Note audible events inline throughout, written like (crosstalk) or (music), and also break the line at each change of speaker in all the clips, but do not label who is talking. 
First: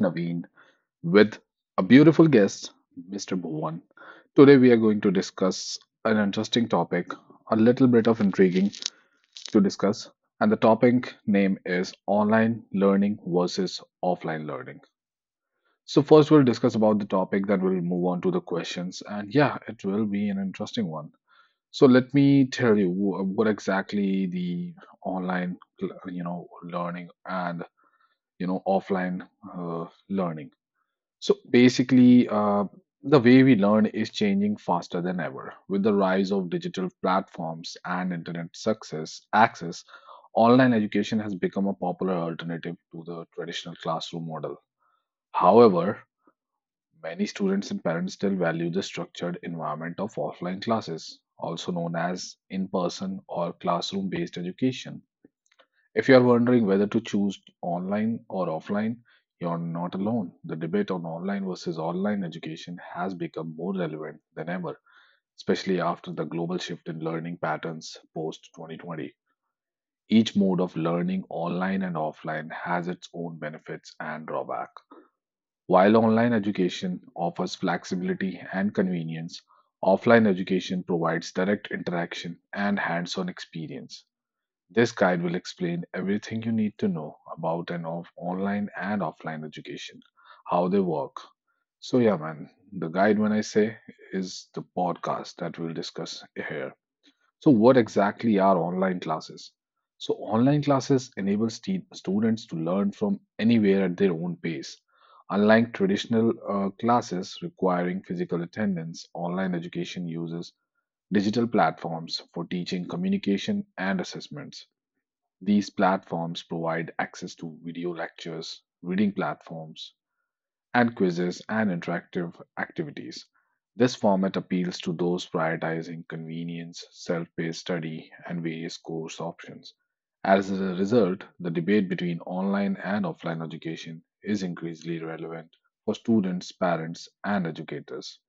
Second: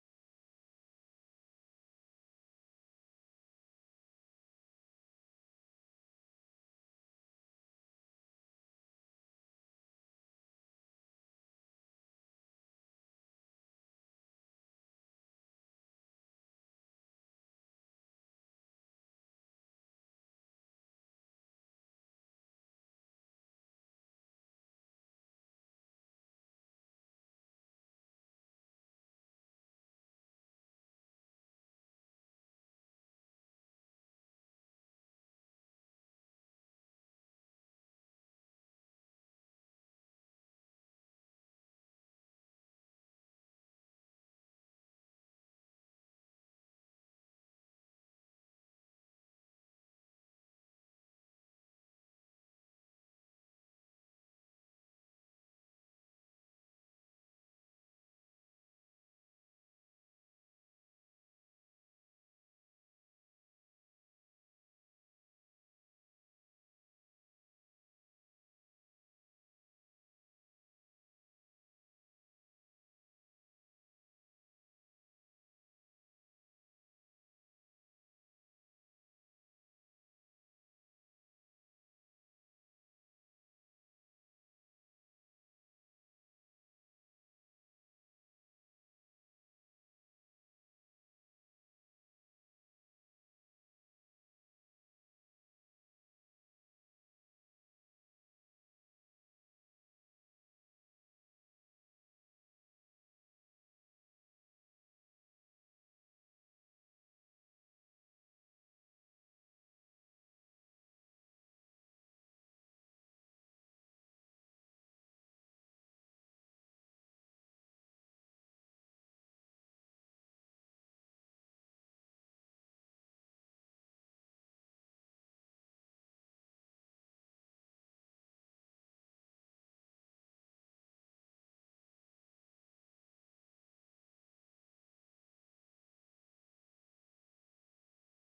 Naveen, with a beautiful guest, Mr. Bhuvan. Today, we are going to discuss an interesting topic, a little bit of intriguing to discuss. And the topic name is online learning versus offline learning. So, first, we'll discuss about the topic, then, we'll move on to the questions. And yeah, it will be an interesting one. So let me tell you what exactly the online, learning and offline learning, so basically, the way we learn is changing faster than ever with the rise of digital platforms and internet success access. Online education has become a popular alternative to the traditional classroom model. However, many students and parents still value the structured environment of offline classes, also known as in person or classroom based education. If you are wondering whether to choose online or offline, you're not alone. The debate on online versus online education has become more relevant than ever, especially after the global shift in learning patterns post 2020. Each mode of learning, online and offline, has its own benefits and drawback. While online education offers flexibility and convenience, offline education provides direct interaction and hands on experience. This guide will explain everything you need to know about online and offline education, how they work. So, yeah, man, the guide, when I say, is the podcast that we'll discuss here. So, what exactly are online classes? So, online classes enable students to learn from anywhere at their own pace. Unlike traditional classes requiring physical attendance, online education uses digital platforms for teaching, communication, and assessments. These platforms provide access to video lectures, reading platforms, and quizzes and interactive activities. This format appeals to those prioritizing convenience, self paced study, and various course options. As a result, the debate between online and offline education is increasingly relevant for students, parents, and educators.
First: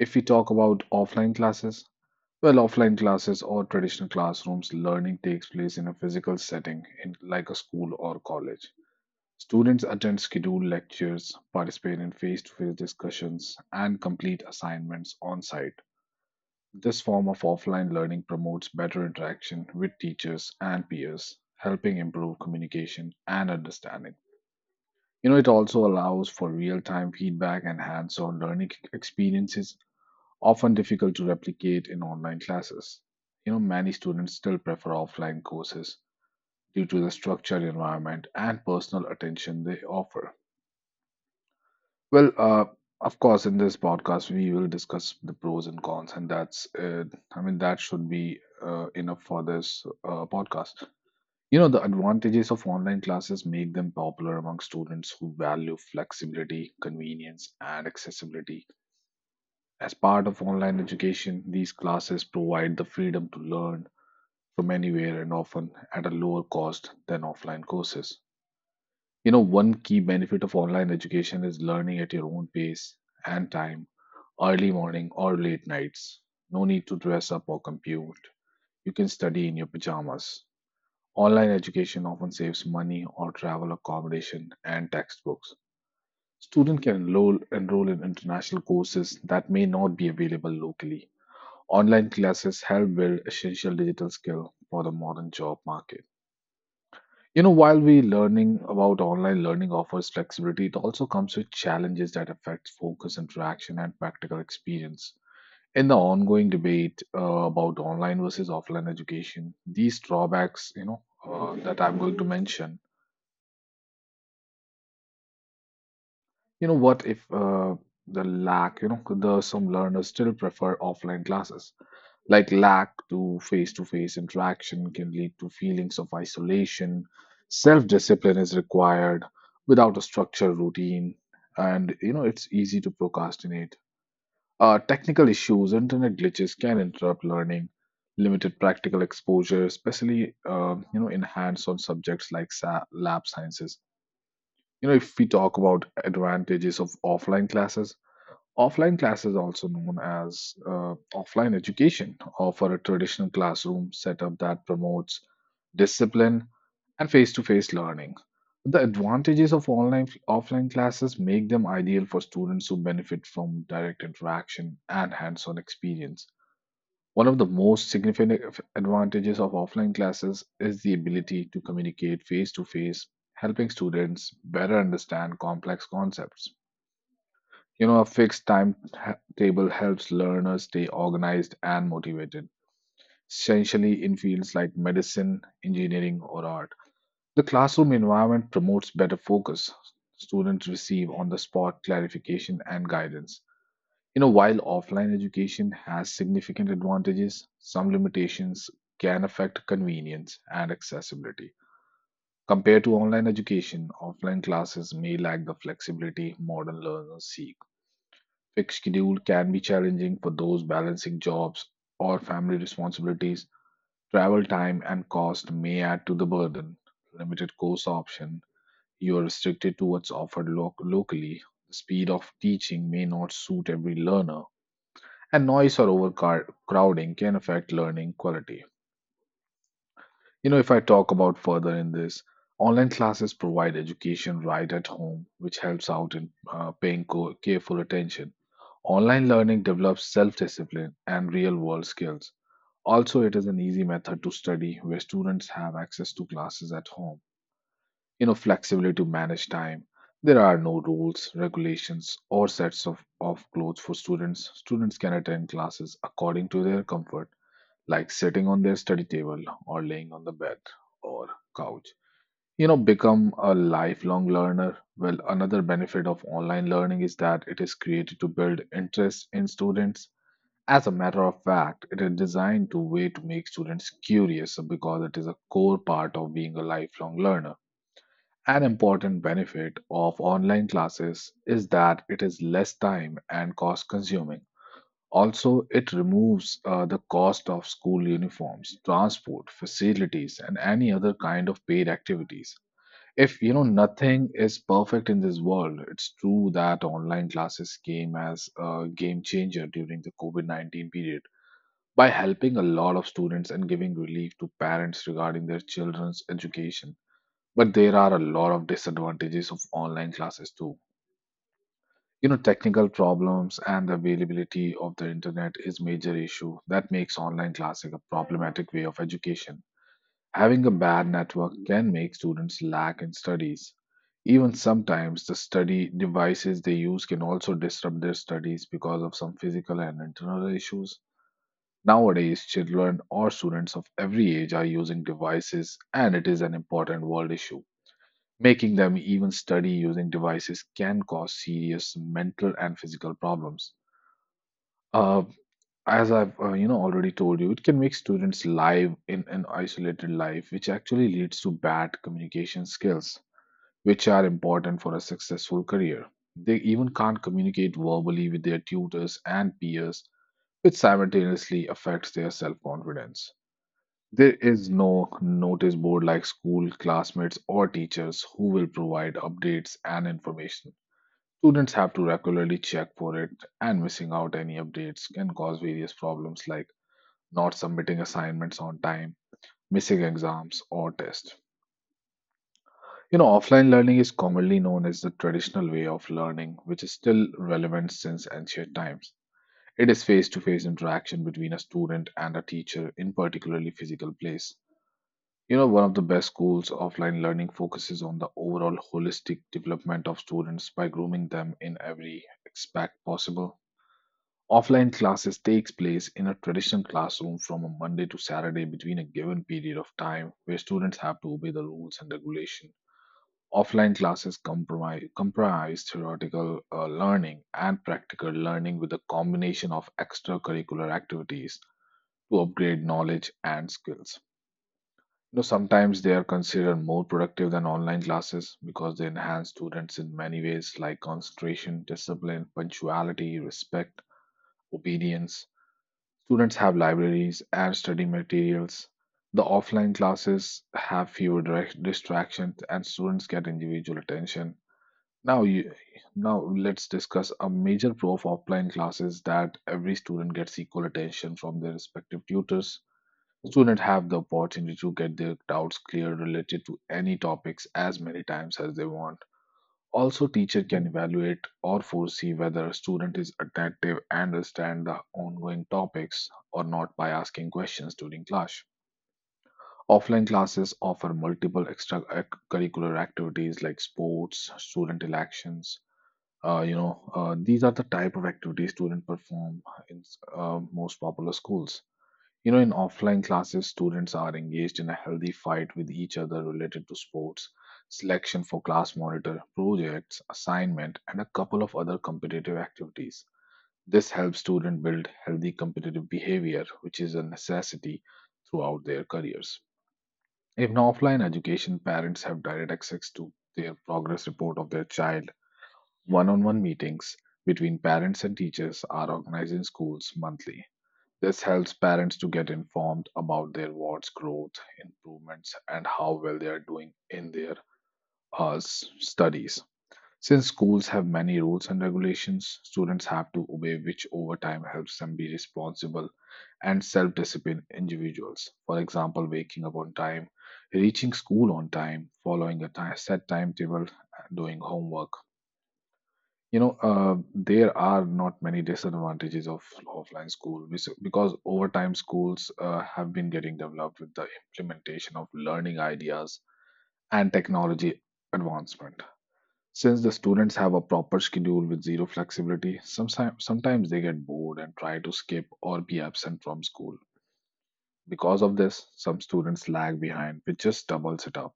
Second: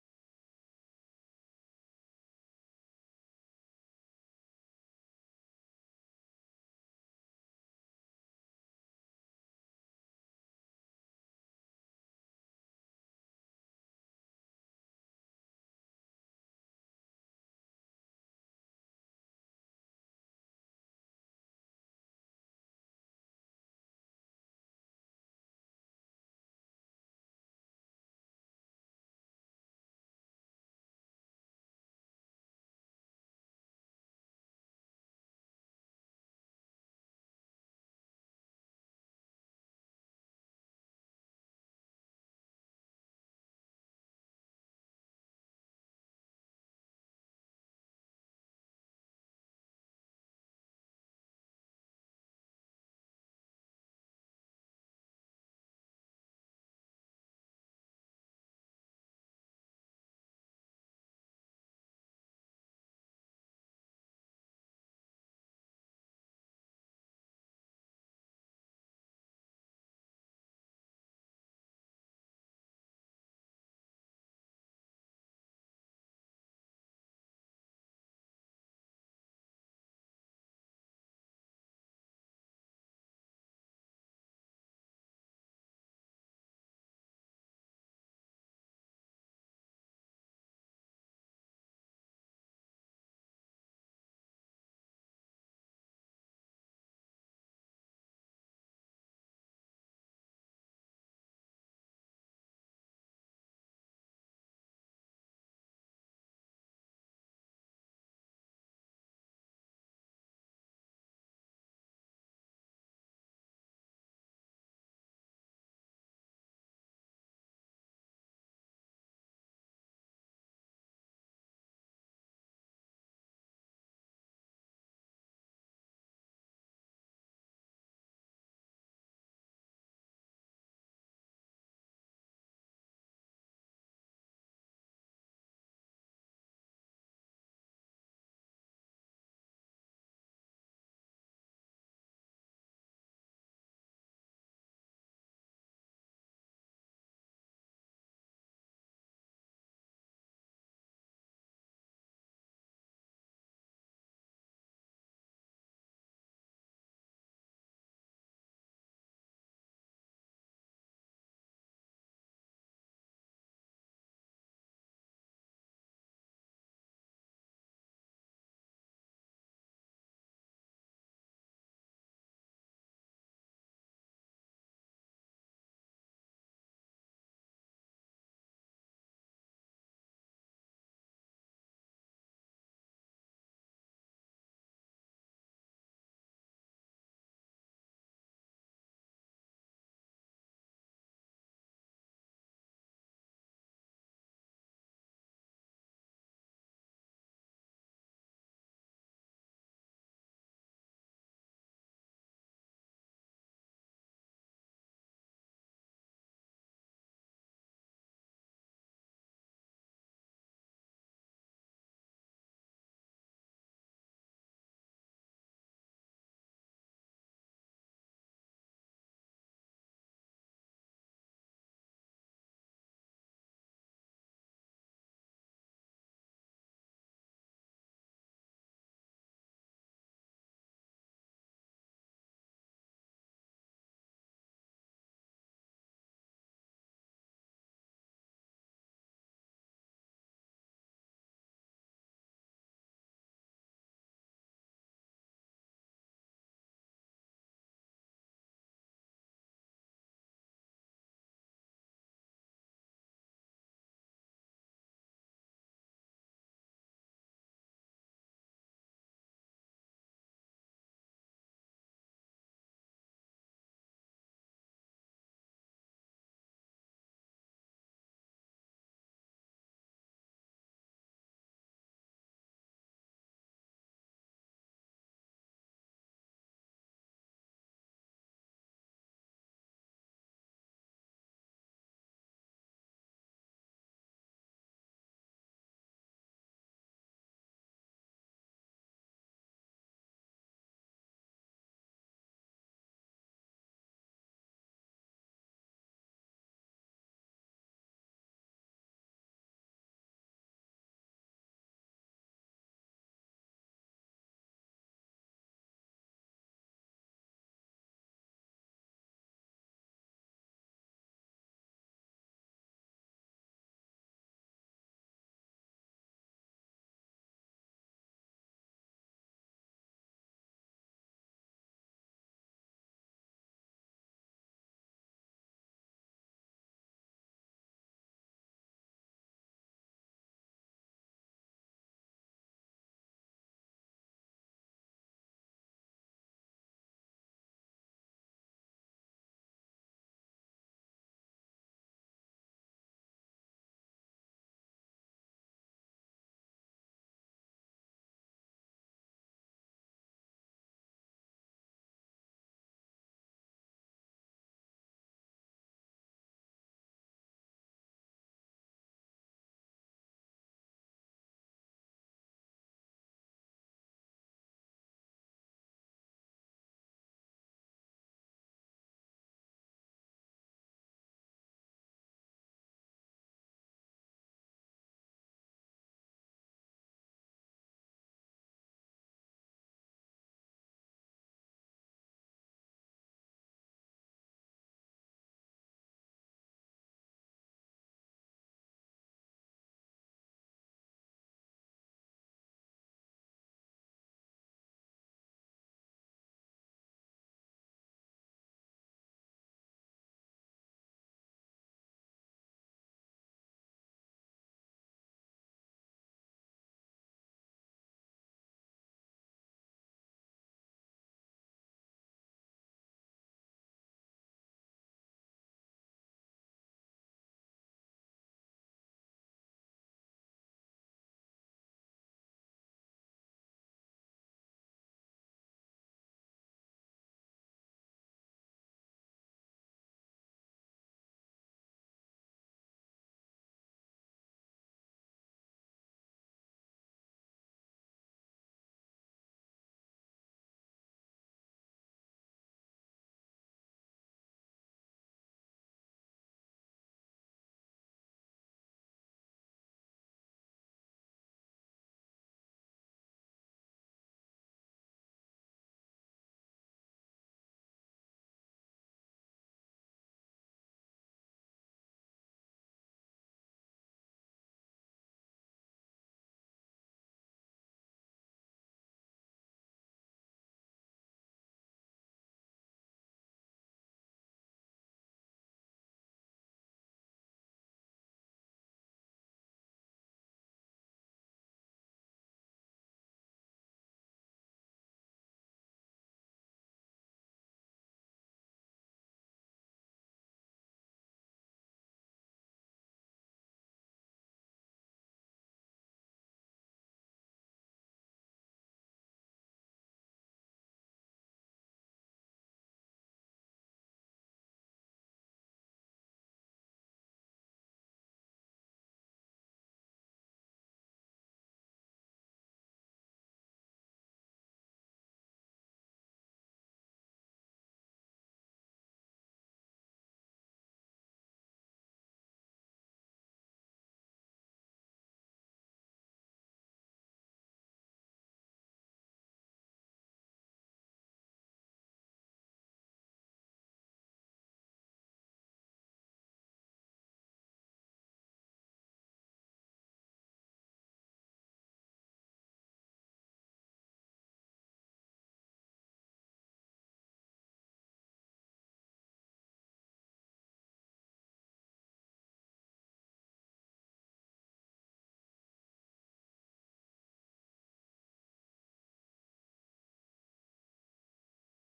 If we talk about offline classes, well, offline classes or traditional classrooms, learning takes place in a physical setting in, like a school or college. Students attend scheduled lectures, participate in face to face discussions, and complete assignments on site. This form of offline learning promotes better interaction with teachers and peers, helping improve communication and understanding. You know, it also allows for real time feedback and hands on learning experiences often difficult to replicate in online classes. You know, many students still prefer offline courses due to the structured environment and personal attention they offer. Well, uh, of course, in this podcast, we will discuss the pros and cons, and I mean, that should be enough for this podcast. You know, the advantages of online classes make them popular among students who value flexibility, convenience, and accessibility. As part of online education, these classes provide the freedom to learn from anywhere and often at a lower cost than offline courses. You know, one key benefit of online education is learning at your own pace and time, early morning or late nights. No need to dress up or compute. You can study in your pajamas. Online education often saves money or travel accommodation and textbooks. Student can enroll in international courses that may not be available locally. Online classes help build essential digital skill for the modern job market. You know, while we learning about online learning offers flexibility, it also comes with challenges that affect focus, interaction, and practical experience. In the ongoing debate about online versus offline education, these drawbacks, that I'm going to mention. You know, what if the lack, you know, the some learners still prefer offline classes, like lack to face interaction can lead to feelings of isolation. Self discipline is required without a structured routine, and you know it's easy to procrastinate. Technical issues, internet glitches can interrupt learning. Limited practical exposure, especially in hands-on subjects like lab sciences. You know, if we talk about advantages of offline classes, offline class is also known as offline education, offer a traditional classroom setup that promotes discipline and face-to-face learning. The advantages of online offline classes make them ideal for students who benefit from direct interaction and hands-on experience. One of the most significant advantages of offline classes is the ability to communicate face-to-face, helping students better understand complex concepts. You know, a fixed timetable helps learners stay organized and motivated, essentially in fields like medicine, engineering, or art. The classroom environment promotes better focus. Students receive on the spot clarification and guidance. You know, while offline education has significant advantages, some limitations can affect convenience and accessibility. Compared to online education, offline classes may lack the flexibility modern learners seek. Fixed schedule can be challenging for those balancing jobs or family responsibilities. Travel time and cost may add to the burden. Limited course option, you are restricted to what's offered locally. The speed of teaching may not suit every learner, and noise or overcrowding can affect learning quality. You know, if I talk about further in this, online classes provide education right at home, which helps out in careful attention. Online learning develops self discipline and real world skills. Also, it is an easy method to study where students have access to classes at home. You know, flexibility to manage time. There are no rules, regulations, or sets of clothes for students. Students can attend classes according to their comfort, like sitting on their study table or laying on the bed or couch. You know, become a lifelong learner. Well, another benefit of online learning is that it is created to build interest in students. As a matter of fact, it is designed to way to make students curious because it is a core part of being a lifelong learner. An important benefit of online classes is that it is less time and cost consuming. Also, it removes the cost of school uniforms, transport, facilities, and any other kind of paid activities. If you know nothing is perfect in this world, it's true that online classes came as a game changer during the COVID COVID-19 period by helping a lot of students and giving relief to parents regarding their children's education. But there are a lot of disadvantages of online classes too. You know, technical problems and the availability of the internet is major issue that makes online classing a problematic way of education. Having a bad network can make students lack in studies. Even sometimes the study devices they use can also disrupt their studies because of some physical and internal issues. Nowadays, children or students of every age are using devices, and it is an important world issue. Making them even study using devices can cause serious mental and physical problems. Uh, as I've already told you, it can make students live in an isolated life, which actually leads to bad communication skills, which are important for a successful career. They even can't communicate verbally with their tutors and peers, which simultaneously affects their self confidence. There is no notice board like school, classmates, or teachers who will provide updates and information. Students have to regularly check for it, and missing out any updates can cause various problems like not submitting assignments on time, missing exams, or tests. You know, offline learning is commonly known as the traditional way of learning, which is still relevant since ancient times. It is face to face interaction between a student and a teacher in particularly physical place. You know, one of the best schools offline learning focuses on the overall holistic development of students by grooming them in every aspect possible. Offline classes takes place in a traditional classroom from a Monday to Saturday between a given period of time where students have to obey the rules and regulation. Offline classes comprise theoretical learning and practical learning with a combination of extracurricular activities to upgrade knowledge and skills. You know, sometimes they are considered more productive than online classes because they enhance students in many ways like concentration, discipline, punctuality, respect, obedience. Students have libraries and study materials. The offline classes have fewer direct distractions and students get individual attention. Now, you, now let's discuss a major pro of offline classes that every student gets equal attention from their respective tutors. Students have the opportunity to get their doubts clear related to any topics as many times as they want. Also, teacher can evaluate or foresee whether a student is attentive and understand the ongoing topics or not by asking questions during class. Offline classes offer multiple extracurricular activities like sports, student elections. These are the type of activities students perform in most popular schools. You know, in offline classes, students are engaged in a healthy fight with each other related to sports, selection for class monitor, projects, assignment, and a couple of other competitive activities. This helps students build healthy competitive behavior, which is a necessity throughout their careers. In offline education, parents have direct access to their progress report of their child. One on one meetings between parents and teachers are organized in schools monthly. This helps parents to get informed about their ward's growth, improvements, and how well they are doing in their studies. Since schools have many rules and regulations, students have to obey, which over time helps them be responsible and self disciplined individuals. For example, waking up on time, reaching school on time, following a set timetable, and doing homework. There are not many disadvantages of offline school because over time schools have been getting developed with the implementation of learning ideas and technology advancement. Since the students have a proper schedule with zero flexibility, sometimes they get bored and try to skip or be absent from school. Because of this, some students lag behind, which just doubles it up.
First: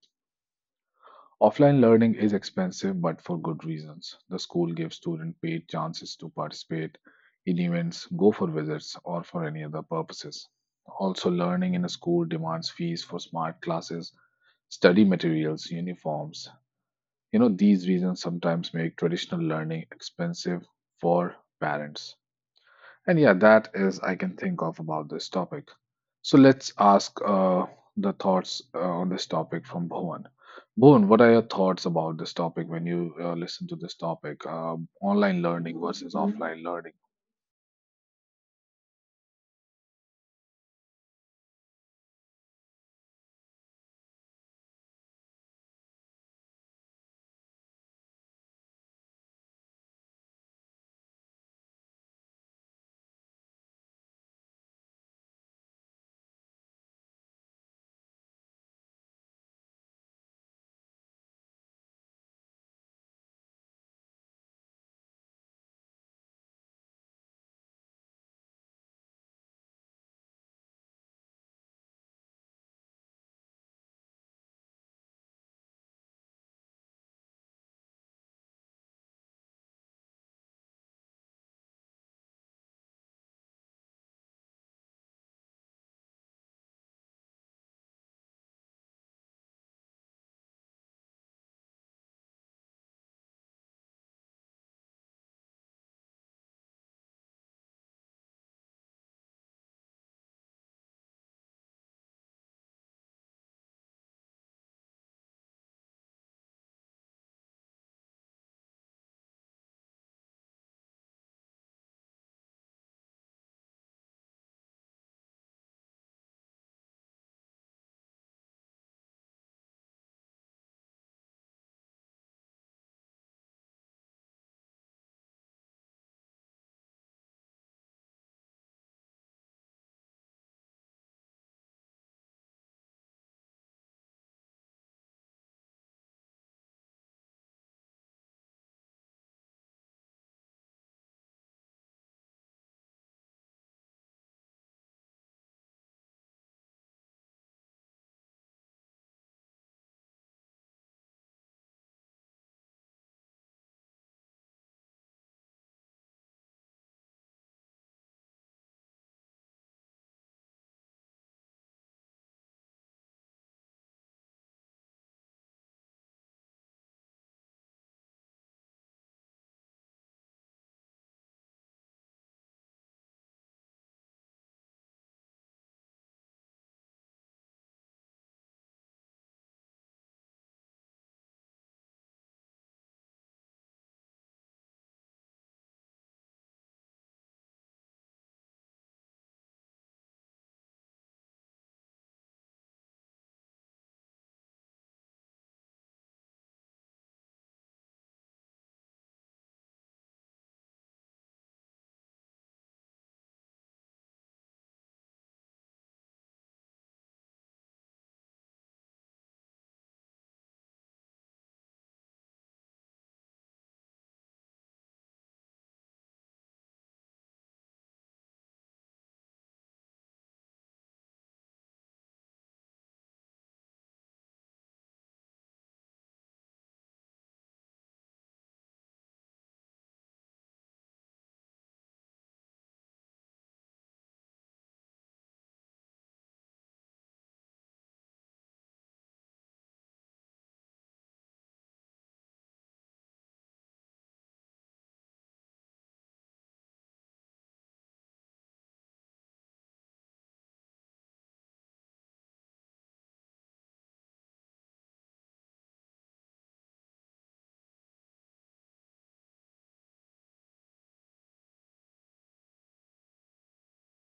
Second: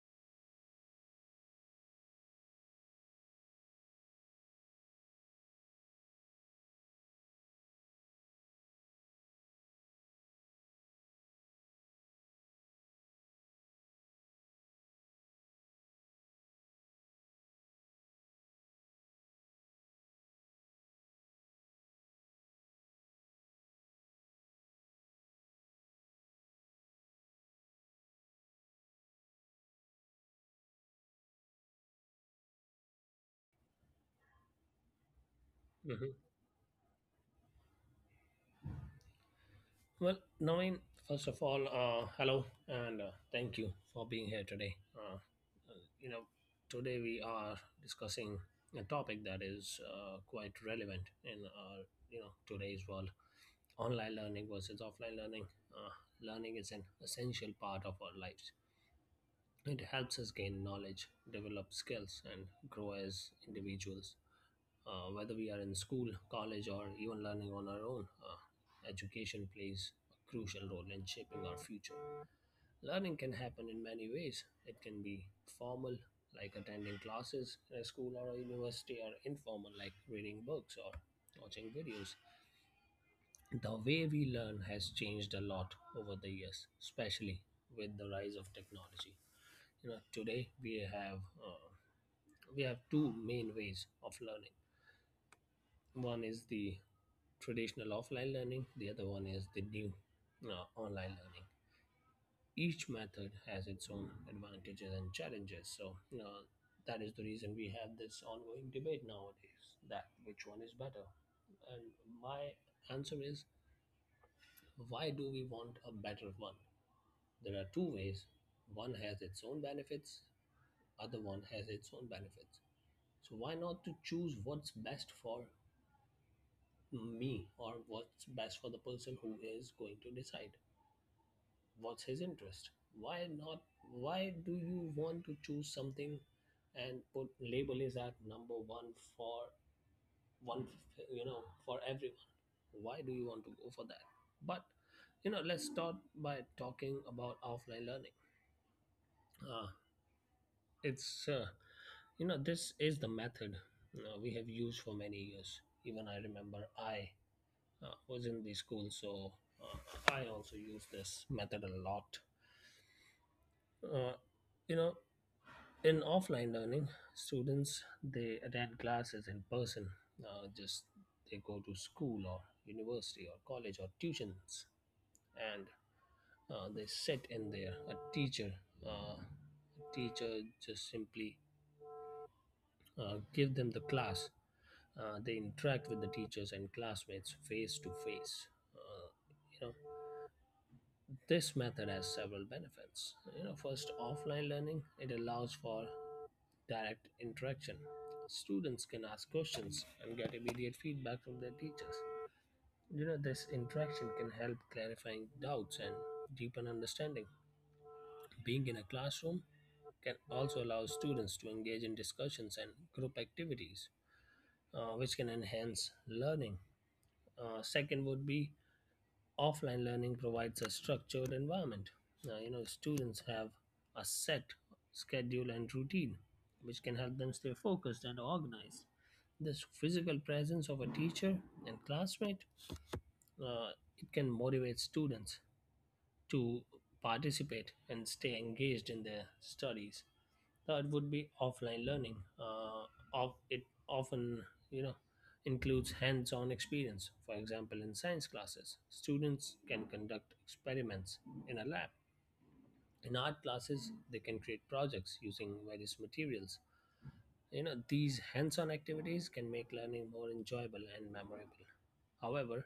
Offline learning is expensive, but for good reasons. The school gives students paid chances to participate in events, go for visits, or for any other purposes. Also, learning in a school demands fees for smart classes, study materials, uniforms. You know, these reasons sometimes make traditional learning expensive for parents. And yeah, that is I can think of about this topic. So let's ask the thoughts on this topic from Bhuvan. Bhuvan, what are your thoughts about this topic when you listen to this topic? Online learning
Mhm.
versus offline learning.
Well, Naveen, first of all, hello and thank you for being here today. Today we are discussing a topic that is quite relevant in today's world: online learning versus offline learning. Uh, Learning is an essential part of our lives. It helps us gain knowledge, develop skills, and grow as individuals, whether we are in school, college, or even learning on our own. Education plays a crucial role in shaping our future. Learning can happen in many ways. It can be formal, like attending classes in a school or a university, or informal, like reading books or watching videos. The way we learn has changed a lot over the years, especially with the rise of technology. You know, today we have two main ways of learning. One is the traditional offline learning, the other one is the new online learning. Each method has its own advantages and challenges. So, you that is the reason we have this ongoing debate nowadays that which one is better. And my answer is: why do we want a better one? There are two ways. One has its own benefits, other one has its own benefits. So why not to choose what's best for me or what's best for the person who is going to decide? What's his interest? Why not? Why do you want to choose something and put label is at number one for one, for everyone? Why do you want to go for that? But let's start by talking about offline learning. Uh, it's uh, this is the method we have used for many years. Even I remember I was in the school, so uh, I also use this method a lot. Uh, you know, in offline learning students they attend classes in person, just they go to school or university or college or tuitions, and they sit in there a uh, teacher just simply give them the class, they interact with the teachers and classmates face to face. Uh, you know This method has several benefits. You know, first, offline learning, it allows for direct interaction. Students can ask questions and get immediate feedback from their teachers. You know, this interaction can help clarifying doubts and deepen understanding. Being in a classroom can also allow students to engage in discussions and group activities, which can enhance learning. Second would be offline learning provides a structured environment. Now, you know, students have a set schedule and routine, which can help them stay focused and organized. This physical presence of a teacher and classmate, uh, it can motivate students to participate and stay engaged in their studies. Third would be offline learning. Of it often, you know, includes hands-on experience. For example, in science classes, students can conduct experiments in a lab. In art classes, they can create projects using various materials. You know, these hands-on activities can make learning more enjoyable and memorable. However,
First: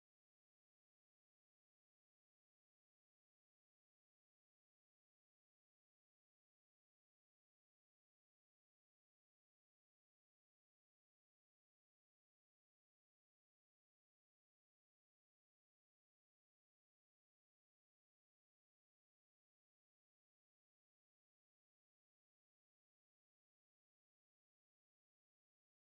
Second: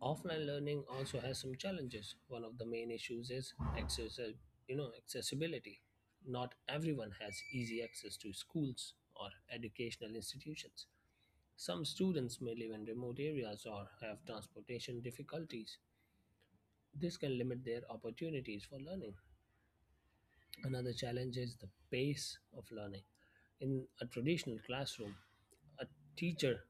offline learning also has some challenges. One of the main issues is access, you know, accessibility. Not everyone has easy access to schools or educational institutions. Some students may live in remote areas or have transportation difficulties. This can limit their opportunities for learning. Another challenge is the pace of learning. In a traditional classroom, a teacher,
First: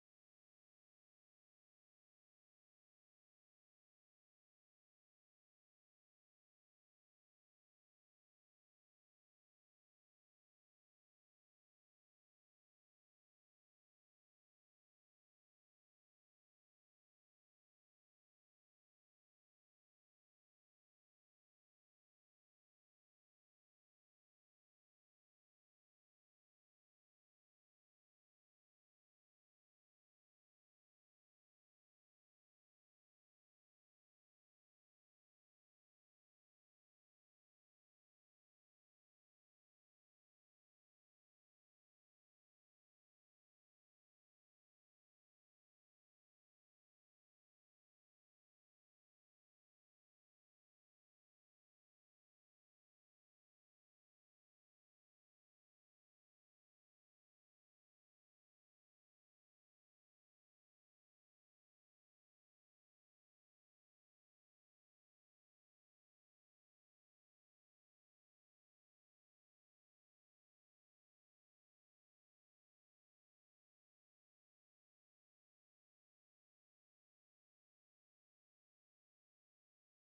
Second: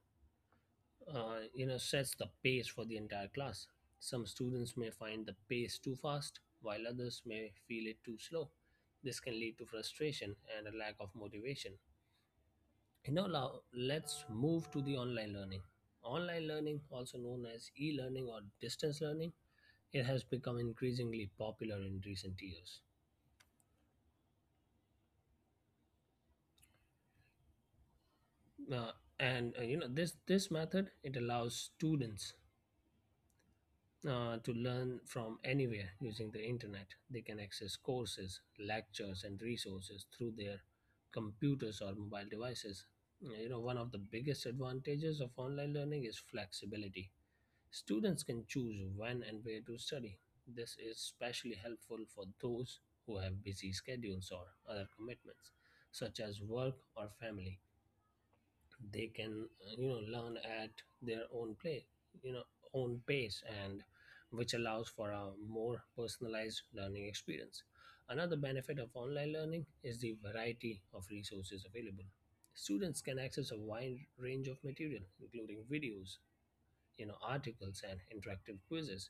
you know, sets the pace for the entire class. Some students may find the pace too fast, while others may feel it too slow. This can lead to frustration and a lack of motivation. You know, now let's move to the online learning. Online learning, also known as e-learning or distance learning, it has become increasingly popular in recent years. Uh, and uh, you know this this method it allows students to learn from anywhere using the internet. They can access courses, lectures, and resources through their computers or mobile devices. You know, one of the biggest advantages of online learning is flexibility. Students can choose when and where to study. This is especially helpful for those who have busy schedules or other commitments, such as work or family. They can, you know, learn at their own play you know own pace, and which allows for a more personalized learning experience. Another benefit of online learning is the variety of resources available. Students can access a wide range of material, including videos, you know, articles and interactive quizzes.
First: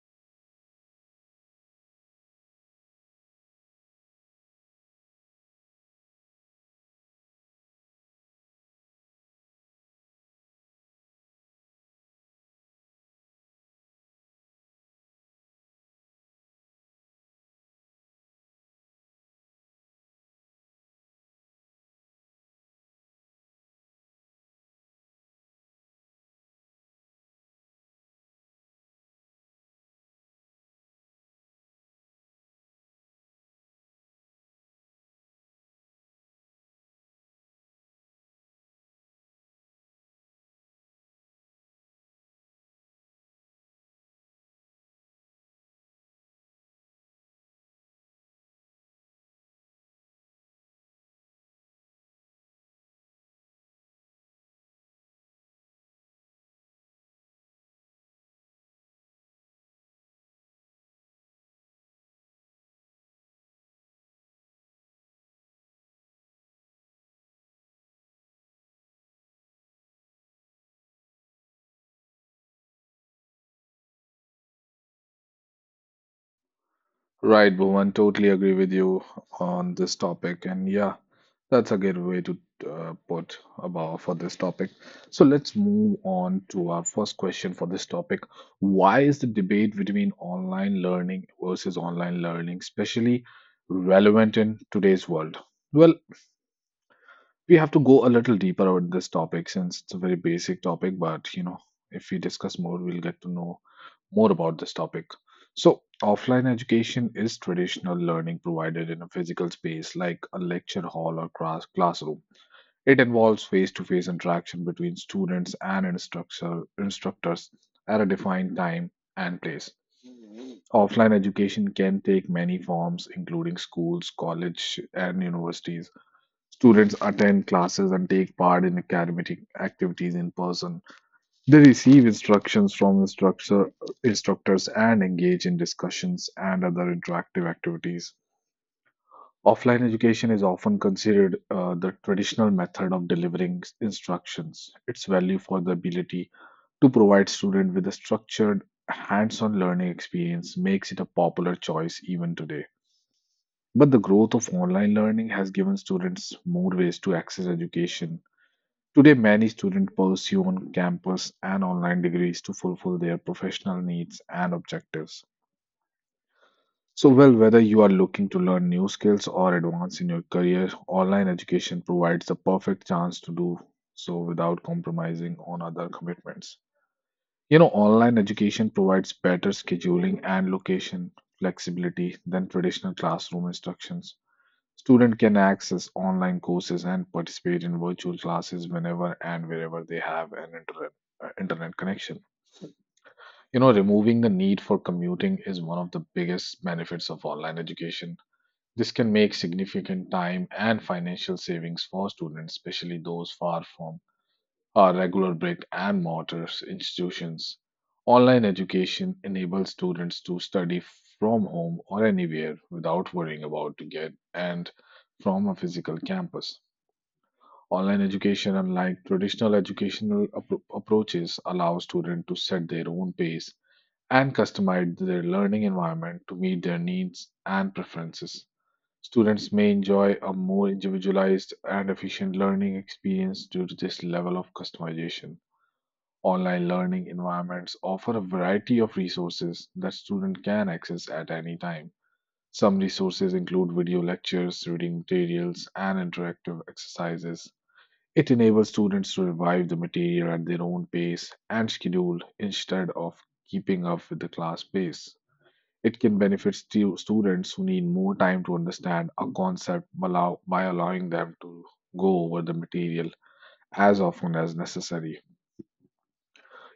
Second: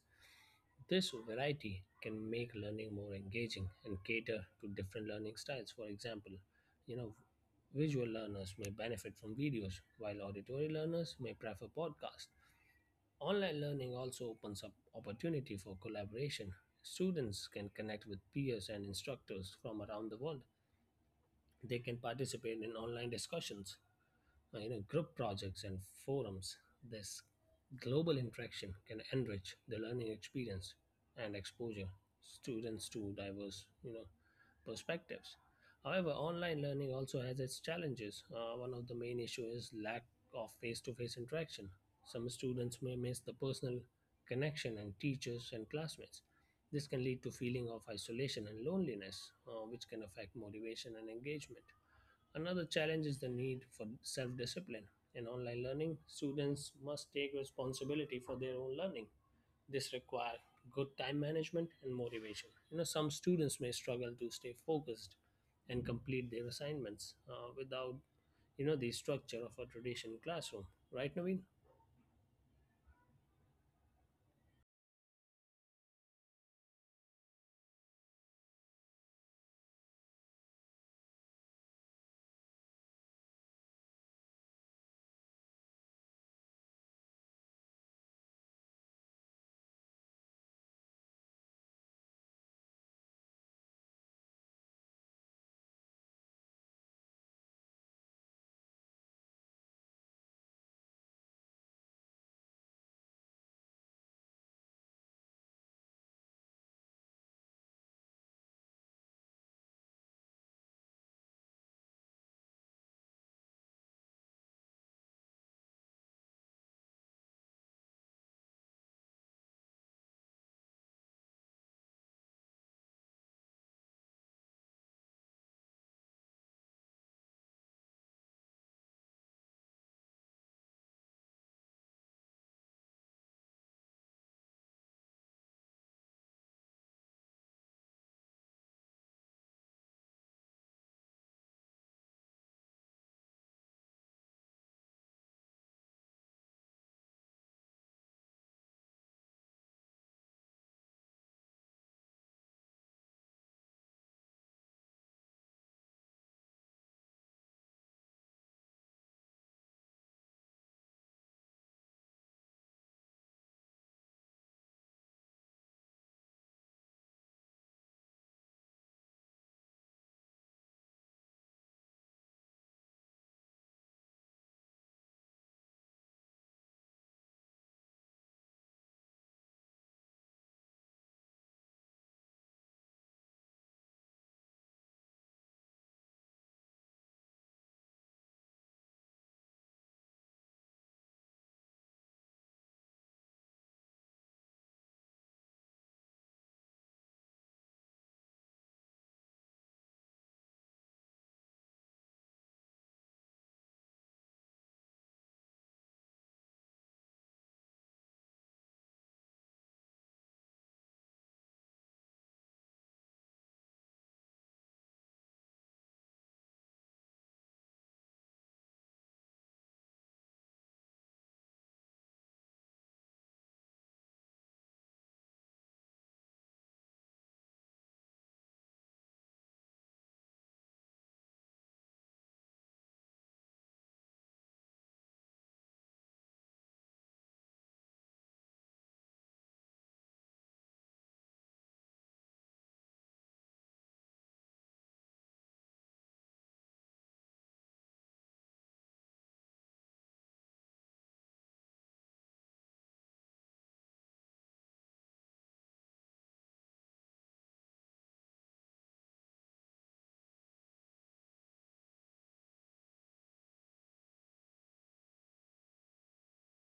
This variety can make learning more engaging and cater to different learning styles. For example, you know, visual learners may benefit from videos, while auditory learners may prefer podcasts. Online learning also opens up opportunity for collaboration. Students can connect with peers and instructors from around the world. They can participate in online discussions, you know, group projects and forums. This global interaction can enrich the learning experience and exposure students to diverse, you know, perspectives. However, online learning also has its challenges. One of the main issues is lack of face-to-face interaction. Some students may miss the personal connection and teachers and classmates. This can lead to feeling of isolation and loneliness, which can affect motivation and engagement. Another challenge is the need for self discipline. In online learning, students must take responsibility for their own learning. This requires good time management and motivation. You know, some students may struggle to stay focused and complete their assignments without, you know, the structure of a traditional classroom. Right, Naveen?
Right, Bhuvan, totally agree with you on this topic. And yeah, that's a good way to put about for this topic. So let's move on to our first question for this topic. Why is the debate between online learning versus online learning especially relevant in today's world? Well, we have to go a little deeper on this topic since it's a very basic topic, but you know, if we discuss more, we'll get to know more about this topic. So, offline education is traditional learning provided in a physical space like a lecture hall or classroom. It involves face to face interaction between students and instructors at a defined time and place. Offline education can take many forms, including schools, college, and universities. Students attend classes and take part in academic activities in person. They receive instructions from instructors and engage in discussions and other interactive activities. Offline education is often considered the traditional method of delivering instructions. Its value for the ability to provide students with a structured, hands-on learning experience makes it a popular choice even today. But the growth of online learning has given students more ways to access education. Today, many students pursue on campus and online degrees to fulfill their professional needs and objectives. So, well, whether you are looking to learn new skills or advance in your career, online education provides the perfect chance to do so without compromising on other commitments. You know, online education provides better scheduling and location flexibility than traditional classroom instructions. Student can access online courses and participate in virtual classes whenever and wherever they have an internet connection. You know, removing the need for commuting is one of the biggest benefits of online education. This can make significant time and financial savings for students, especially those far from are regular brick and mortar institutions. Online education enables students to study from home or anywhere without worrying about to get and from a physical campus. Online education, unlike traditional educational approaches, allows students to set their own pace and customize their learning environment to meet their needs and preferences. Students may enjoy a more individualized and efficient learning experience due to this level of customization. Online learning environments offer a variety of resources that students can access at any time. Some resources include video lectures, reading materials, and interactive exercises. It enables students to revive the material at their own pace and schedule instead of keeping up with the class pace. It can benefit students who need more time to understand a concept by allowing them to go over the material as often as necessary.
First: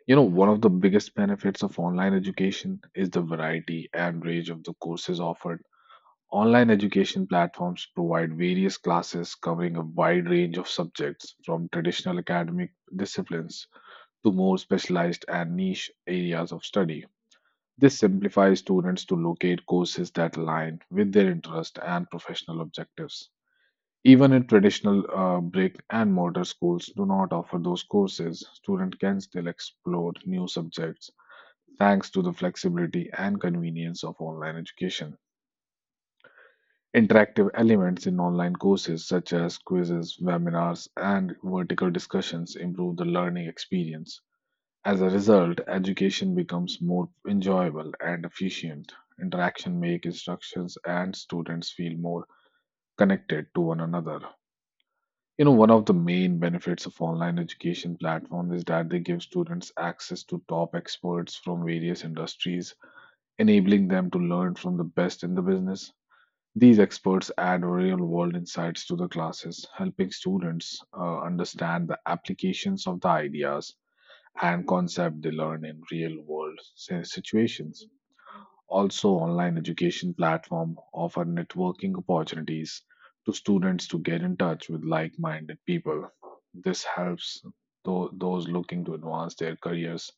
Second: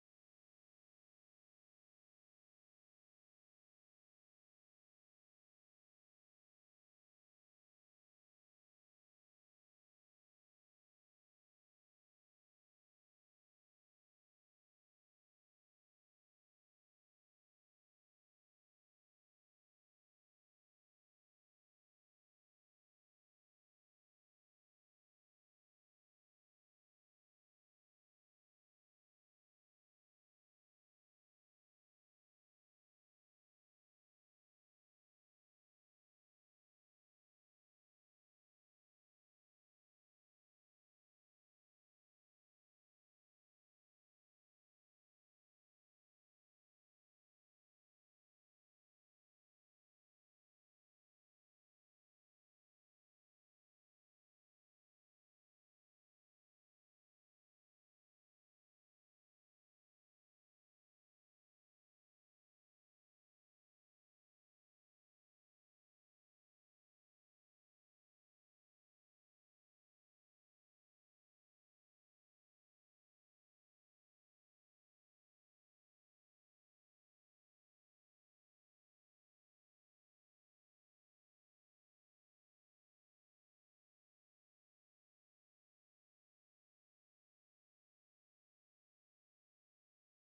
You know, one of the biggest benefits of online education is the variety and range of the courses offered. Online education platforms provide various classes covering a wide range of subjects, from traditional academic disciplines to more specialized and niche areas of study. This simplifies students to locate courses that align with their interest and professional objectives. Even in traditional brick and mortar schools do not offer those courses, students can still explore new subjects thanks to the flexibility and convenience of online education. Interactive elements in online courses such as quizzes, webinars, and vertical discussions improve the learning experience. As a result, education becomes more enjoyable and efficient. Interaction make instructions and students feel more connected to one another. You know, one of the main benefits of online education platform is that they give students access to top experts from various industries enabling them to learn from the best in the business. These experts add real world insights to the classes, helping students understand the applications of the ideas and concepts they learn in real world situations. Also, online education platform offer networking opportunities to students to get in touch with like-minded people. This helps those looking to advance their careers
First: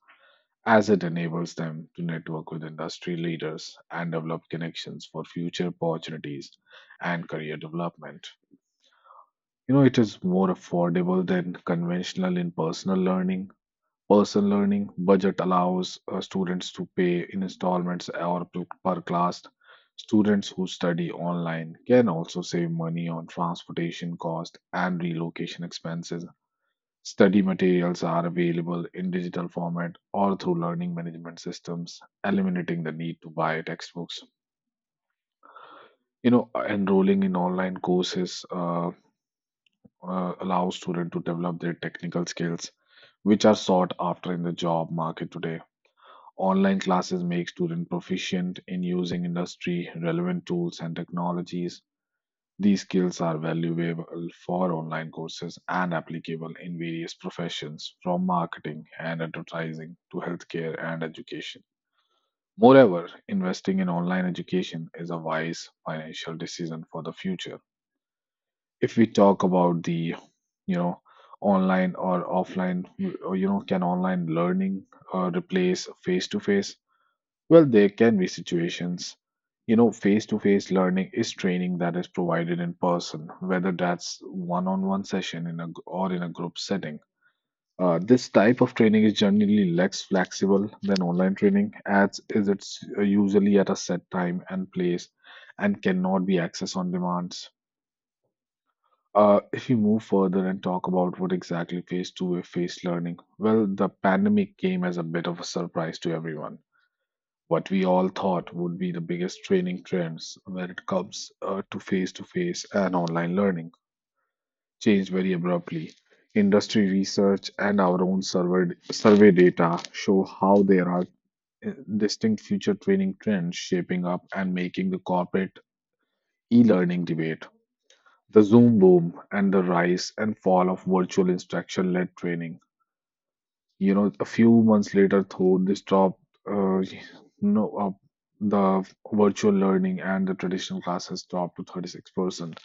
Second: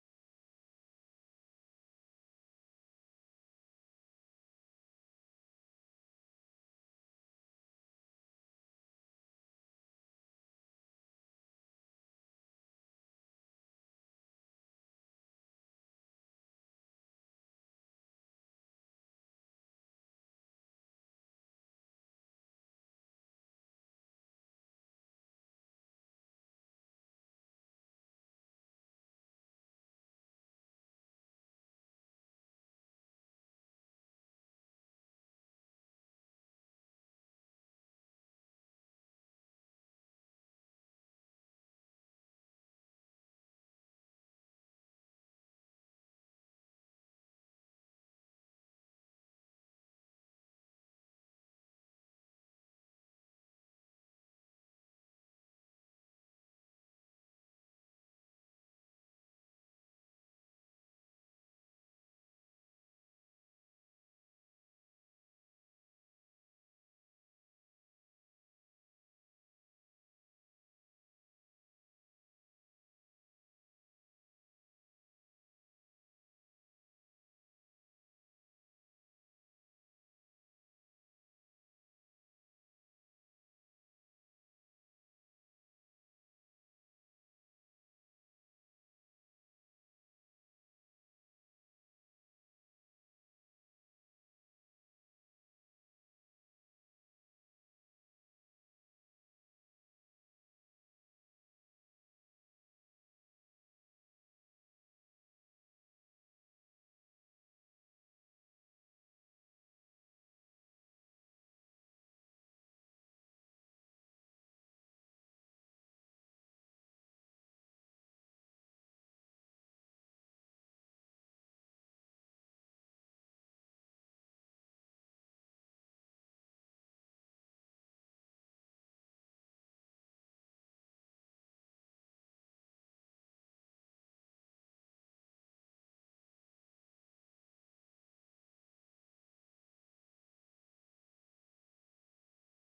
as it enables them to network with industry leaders and develop connections for future opportunities and career development. You know, it is more affordable than conventional in personal learning. Personal learning budget allows students to pay in installments or per class. Students who study online can also save money on transportation cost and relocation expenses. Study materials are available in digital format or through learning management systems, eliminating the need to buy textbooks. You know, enrolling in online courses allows students to develop their technical skills, which are sought after in the job market today. Online classes make students proficient in using industry relevant tools and technologies. These skills are valuable for online courses and applicable in various professions, from marketing and advertising to healthcare and education. Moreover, investing in online education is a wise financial decision for the future. If we talk about the, you know, online or offline, or, you know, can online learning replace face to face? Well, there can be situations. You know, face to face learning is training that is provided in person, whether that's one on one session in or in a group setting. This type of training is generally less flexible than online training, as is it's usually at a set time and place and cannot be accessed on demand. If you move further and talk about what exactly phase two is face learning, well, the pandemic came as a bit of a surprise to everyone. What we all thought would be the biggest training trends when it comes to face and online learning changed very abruptly. Industry research and our own survey data show how there are uh, distinct future training trends shaping up and making the corporate e learning debate. The Zoom boom and the rise and fall of virtual instruction led training, you know, a few months later, though, they stopped, uh, no, the virtual learning and the traditional classes dropped to 36%.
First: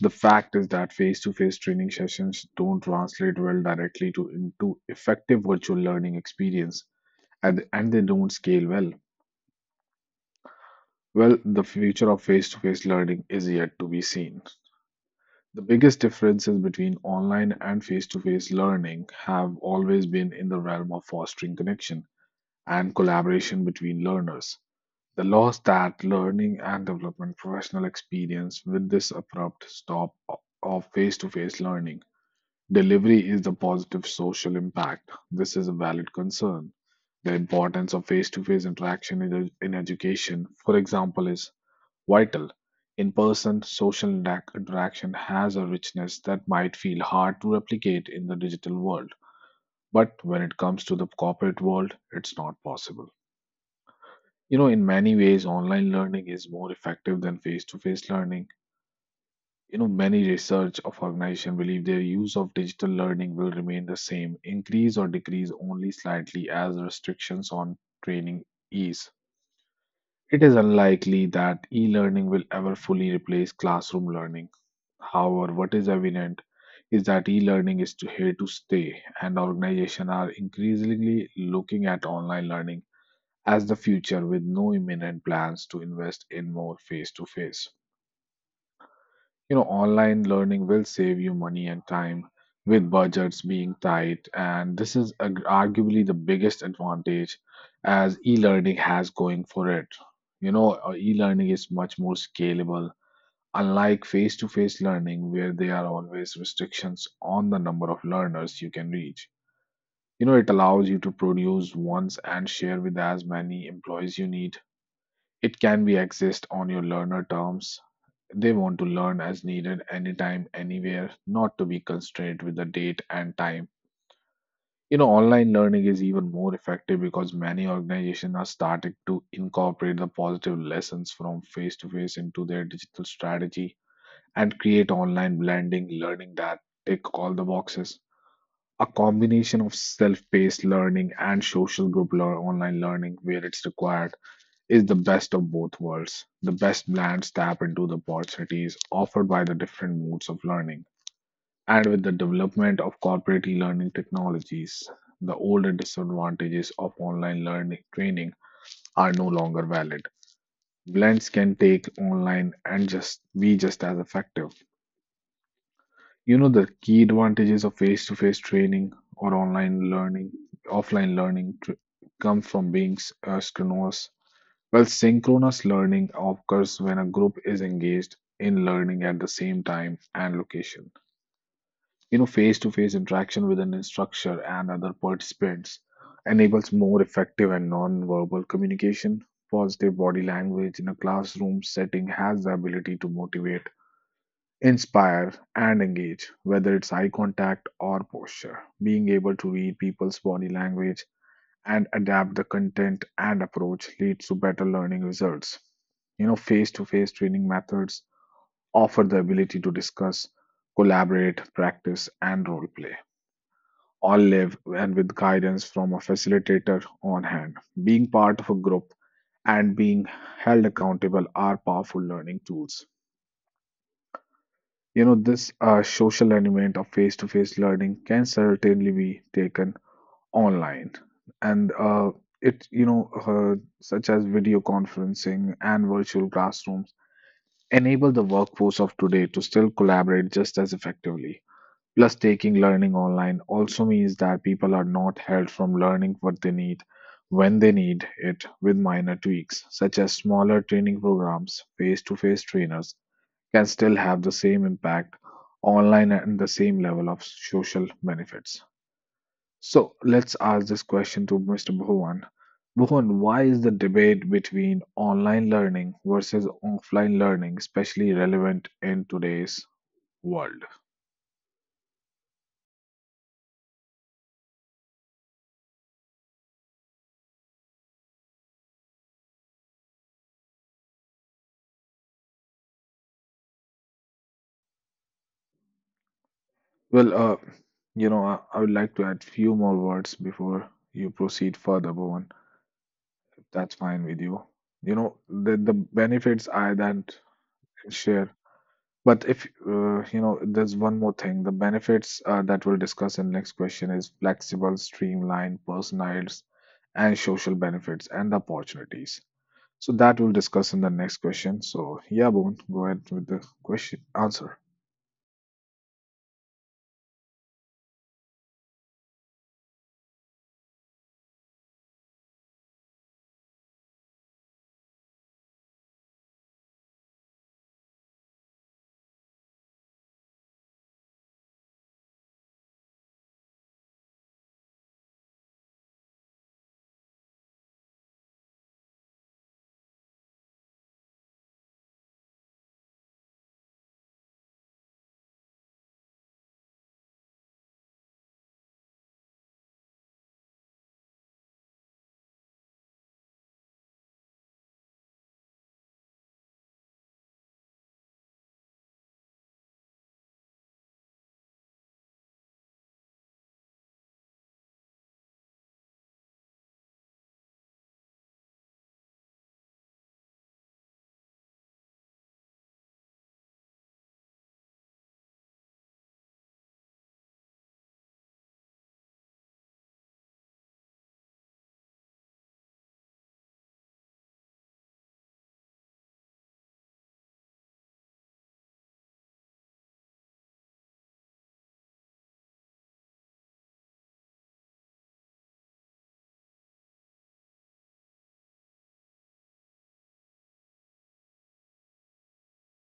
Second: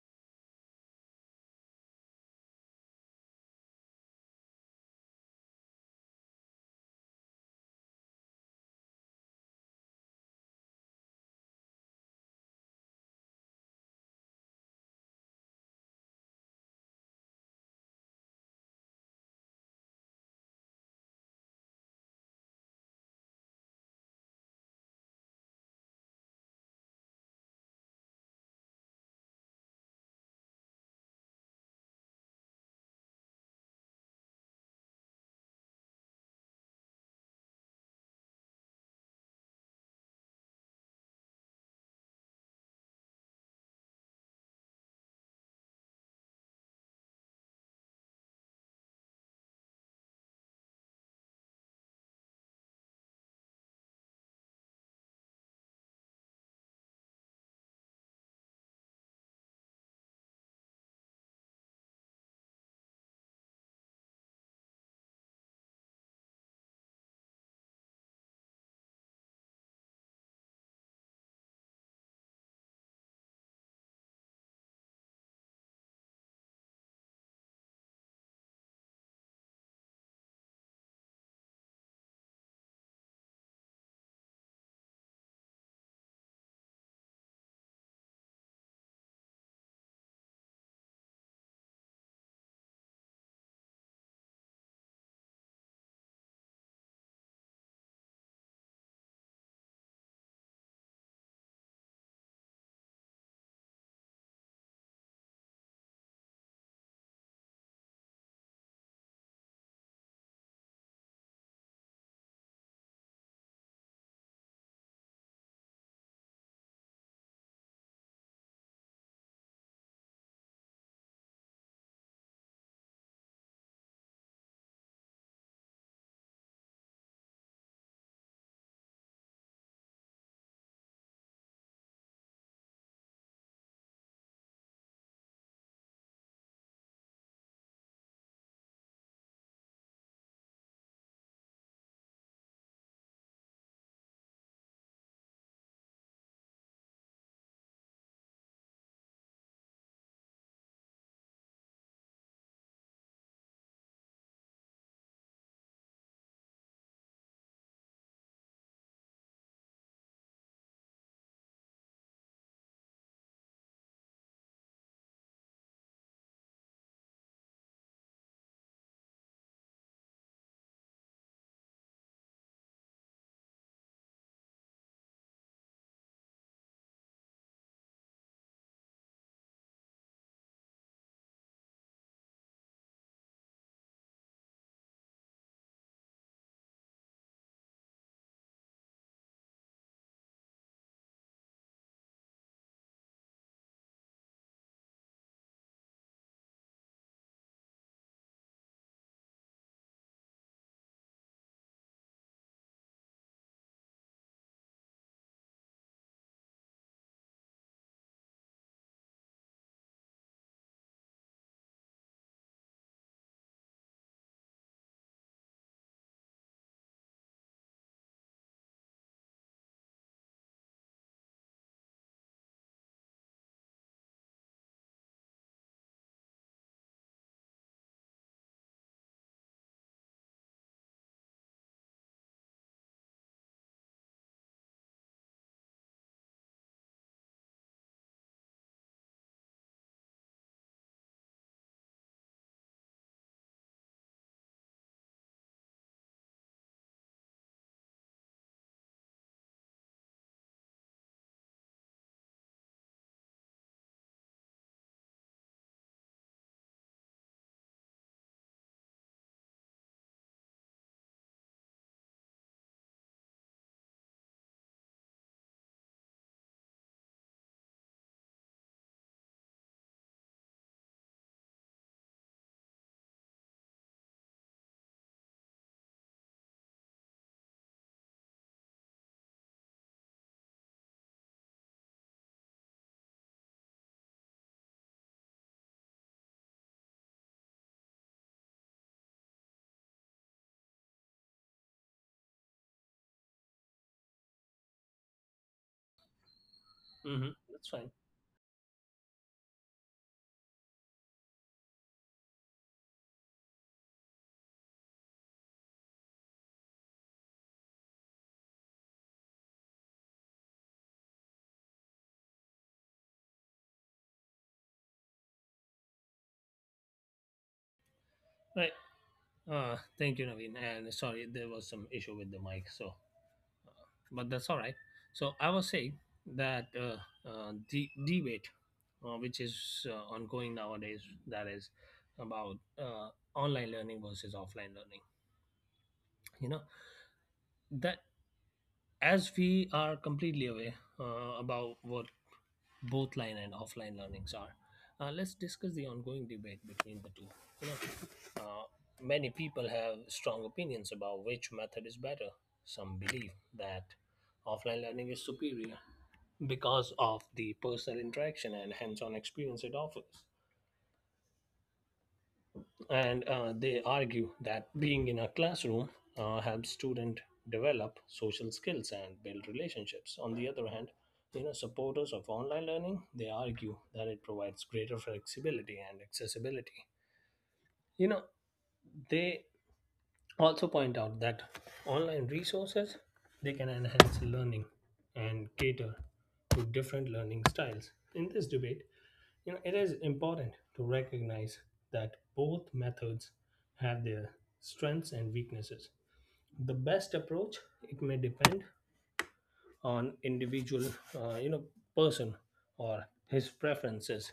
The fact is that face-to-face training sessions don't translate well directly to into effective virtual learning experience, and they don't scale well. Well, the future of face-to-face learning is yet to be seen. The biggest differences between online and face-to-face learning have always been in the realm of fostering connection and collaboration between learners. The loss that learning and development professional experience with this abrupt stop of face to face learning. Delivery is the positive social impact. This is a valid concern. The importance of face to face interaction in, in education, for example, is vital. In person, social interaction has a richness that might feel hard to replicate in the digital world. But when it comes to the corporate world, it's not possible. You know, in many ways, online learning is more effective than face-to-face learning. You know, many research of organizations believe their use of digital learning will remain the same, increase or decrease only slightly as restrictions on training ease. It is unlikely that e-learning will ever fully replace classroom learning. However, what is evident is that here to stay, and organizations are increasingly looking at online learning as the future with no imminent plans to invest in more face to face. You know, online learning will save you money and time with budgets being tight, and this is arguably the biggest advantage as e-learning has going for it. E-learning is much more scalable, unlike face-to-face learning where there are always restrictions on the number of learners you can reach. It allows you to produce once and share with as many employees you need. It can be accessed on your learner terms. They want to learn as needed anytime, anywhere, not to be constrained with the date and time. Online learning is even more effective because many organizations are starting to incorporate the positive lessons from face to face into their digital strategy and create online blending learning that tick all the boxes. A combination of self paced learning and social online learning where it's required is the best of both worlds. The best blends tap into the opportunities offered by the different modes of learning. And with the development of corporate e-learning technologies, the older disadvantages of online learning training are no longer valid. Blends can take online and just be just as effective. The key advantages of face-to-face training or online learning come from being synchronous. Well, synchronous learning occurs when a group is engaged in learning at the same time and location. Face to face interaction with an instructor and other participants enables more effective and non verbal communication. Positive body language in a classroom setting has the ability to motivate, inspire, and engage, whether it's eye contact or posture. Being able to read people's body language and adapt the content and approach leads to better learning results. Face to face training methods offer the ability to discuss, collaborate, practice, and role play, all live and with guidance from a facilitator on hand. Being part of a group and being held accountable are powerful learning tools. This social element of face to face learning can certainly be taken online, and it you know such as video conferencing and virtual classrooms enable the workforce of today to still collaborate just as effectively. Plus, taking learning online also means that people are not held from learning what they need when they need it. With minor tweaks such as smaller training programs, face-to-face trainers can still have the same impact online and the same level of social benefits. So let's ask this question to Mr. Bhuvan. Bhuvan, why is the debate between online learning versus offline learning especially relevant in today's world? Well, uh, I would like to add few more words before you proceed further, Bhuvan. That's fine with you. You know, the benefits I that
Mm-hmm. That's fine.
share. But if you know, there's one more thing. The benefits that we'll discuss in next question is flexible, streamlined, personalized, and social benefits and the opportunities. So that we'll discuss in the next question. So yeah, Bhuvan, go ahead with the question answer.
Right. Thank you, Naveen. And sorry, there was some issue with the mic. So but that's all right. So I was saying that, the debate, which is ongoing nowadays, that is about online learning versus offline learning. You know that as we are completely aware about what both line and offline learnings are, let's discuss the ongoing debate between the two. You know, many people have strong opinions about which method is better. Some believe that offline learning is superior because of the personal interaction and hands on experience it offers. And they argue that being in a classroom helps students develop social skills and build relationships. On the other hand, you know, supporters of online learning, they argue that it provides greater flexibility and accessibility. You know, they also point out that online resources, they can enhance learning and cater to different learning styles. In this debate, you know, it is important to recognize that both methods have their strengths and weaknesses. The best approach, it may depend on individual, you know, person or his preferences.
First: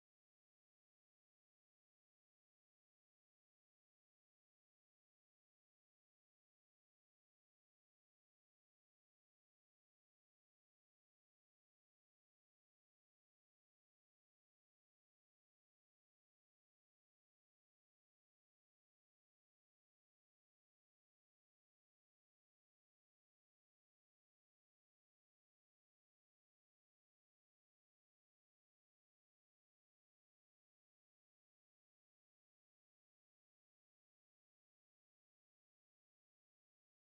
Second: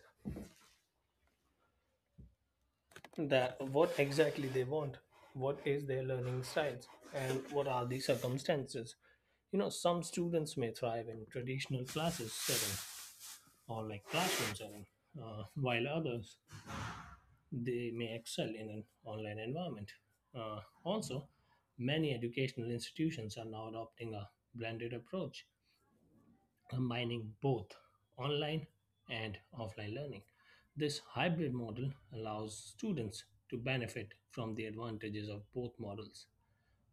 That what exactly they want, what is their learning styles, and what are the circumstances. You know, some students may thrive in traditional classes setting or like classroom setting, while others they may excel in an online environment. Also, many educational institutions are now adopting a blended approach, combining both online and offline learning. This hybrid model allows students to benefit from the advantages of both models.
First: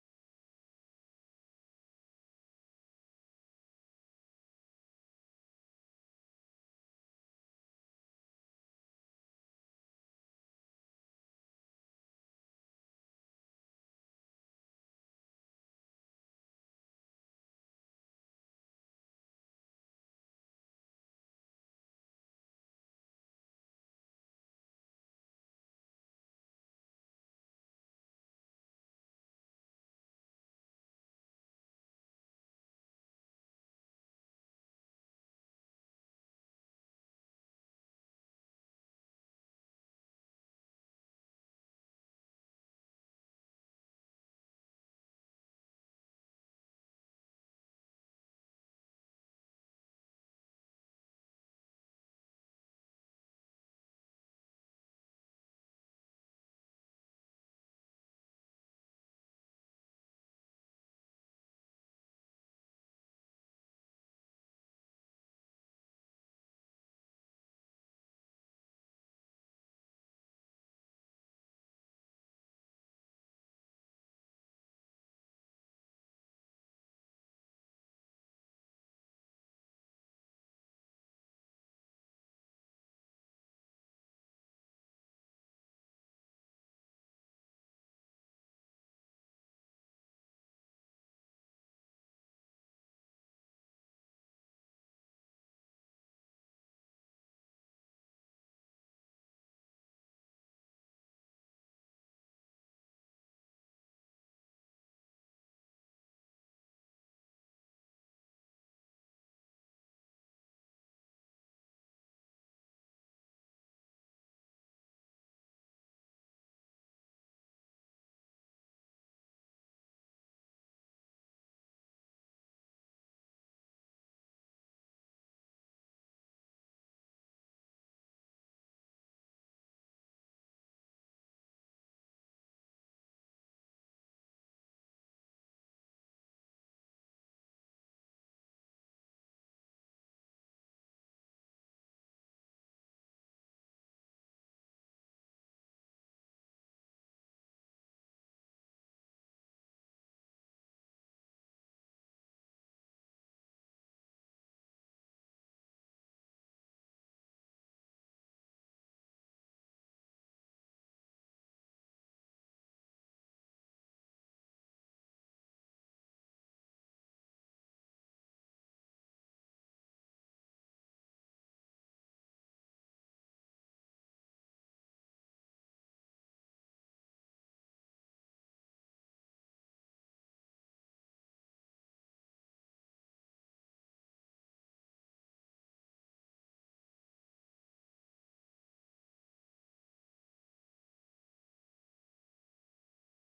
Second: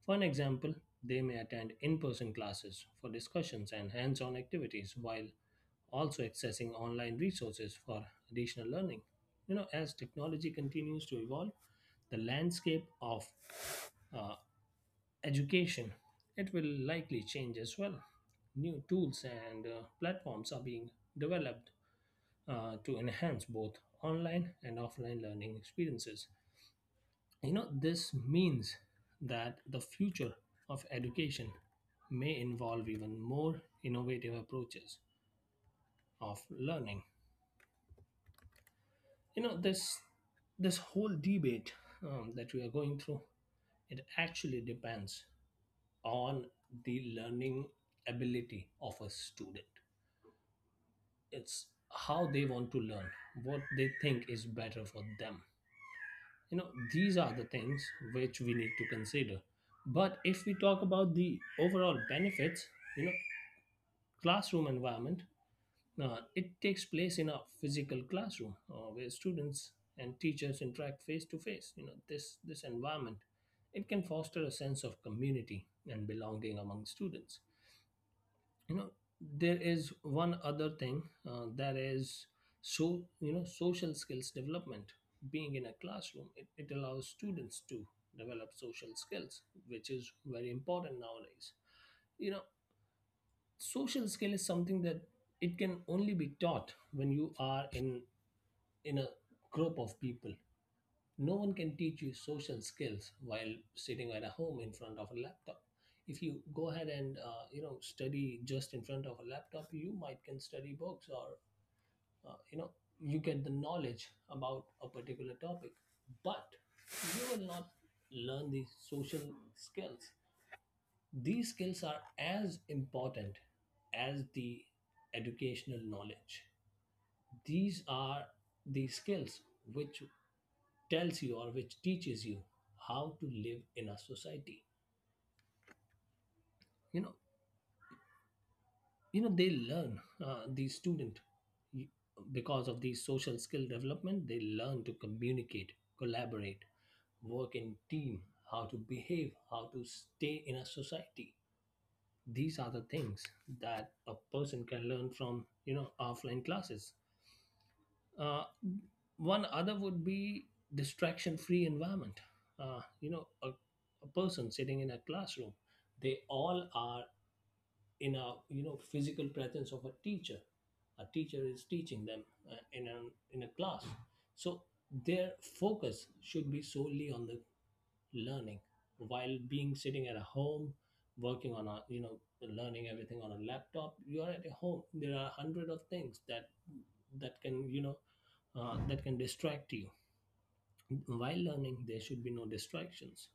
For an example, they may attend in person classes for discussions and hands on activities while also accessing online resources for additional learning. You know, as technology continues to evolve, the landscape of uh, education, it will likely change as well. New tools and, platforms are being developed to enhance both online and offline learning experiences. You know, this means that the future of education may involve even more innovative approaches of learning. You know, this whole debate, that we are going through, it actually depends on the learning ability of a student. It's how they want to learn, what they think is better for them. You know, these are the things which we need to consider. But if we talk about the overall benefits, you know, classroom environment, it takes place in a physical classroom where students and teachers interact face to face. You know, this environment, it can foster a sense of community and belonging among students. You know, there is one other thing that is, so, you know, social skills development. Being in a classroom, it allows students to develop social skills, which is very important nowadays. You know, social skill is something that it can only be taught when you are in a group of people. No one can teach you social skills while sitting at a home in front of a laptop. If you go ahead and, you know, study just in front of a laptop, you might can study books or, you know, you get the knowledge about a particular topic, but you will not learn these social skills. These skills are as important as the educational knowledge. These are the skills which tells you or which teaches you how to live in a society. You know you know they learn the student you- because of these social skill development they learn to communicate, collaborate, work in team, how to behave, how to stay in a society. These are the things that a person can learn from, you know, offline classes. Uh, One other would be distraction free environment. You know, a person sitting in a classroom, they all are in a, you know, physical presence of a teacher. A teacher is teaching them uh, in a in a class, so their focus should be solely on the learning while being sitting at a home, working on a, you know, learning everything on a laptop. You are at a home, there are hundred of things that that can you know that can distract you. While learning, there should be no distractions.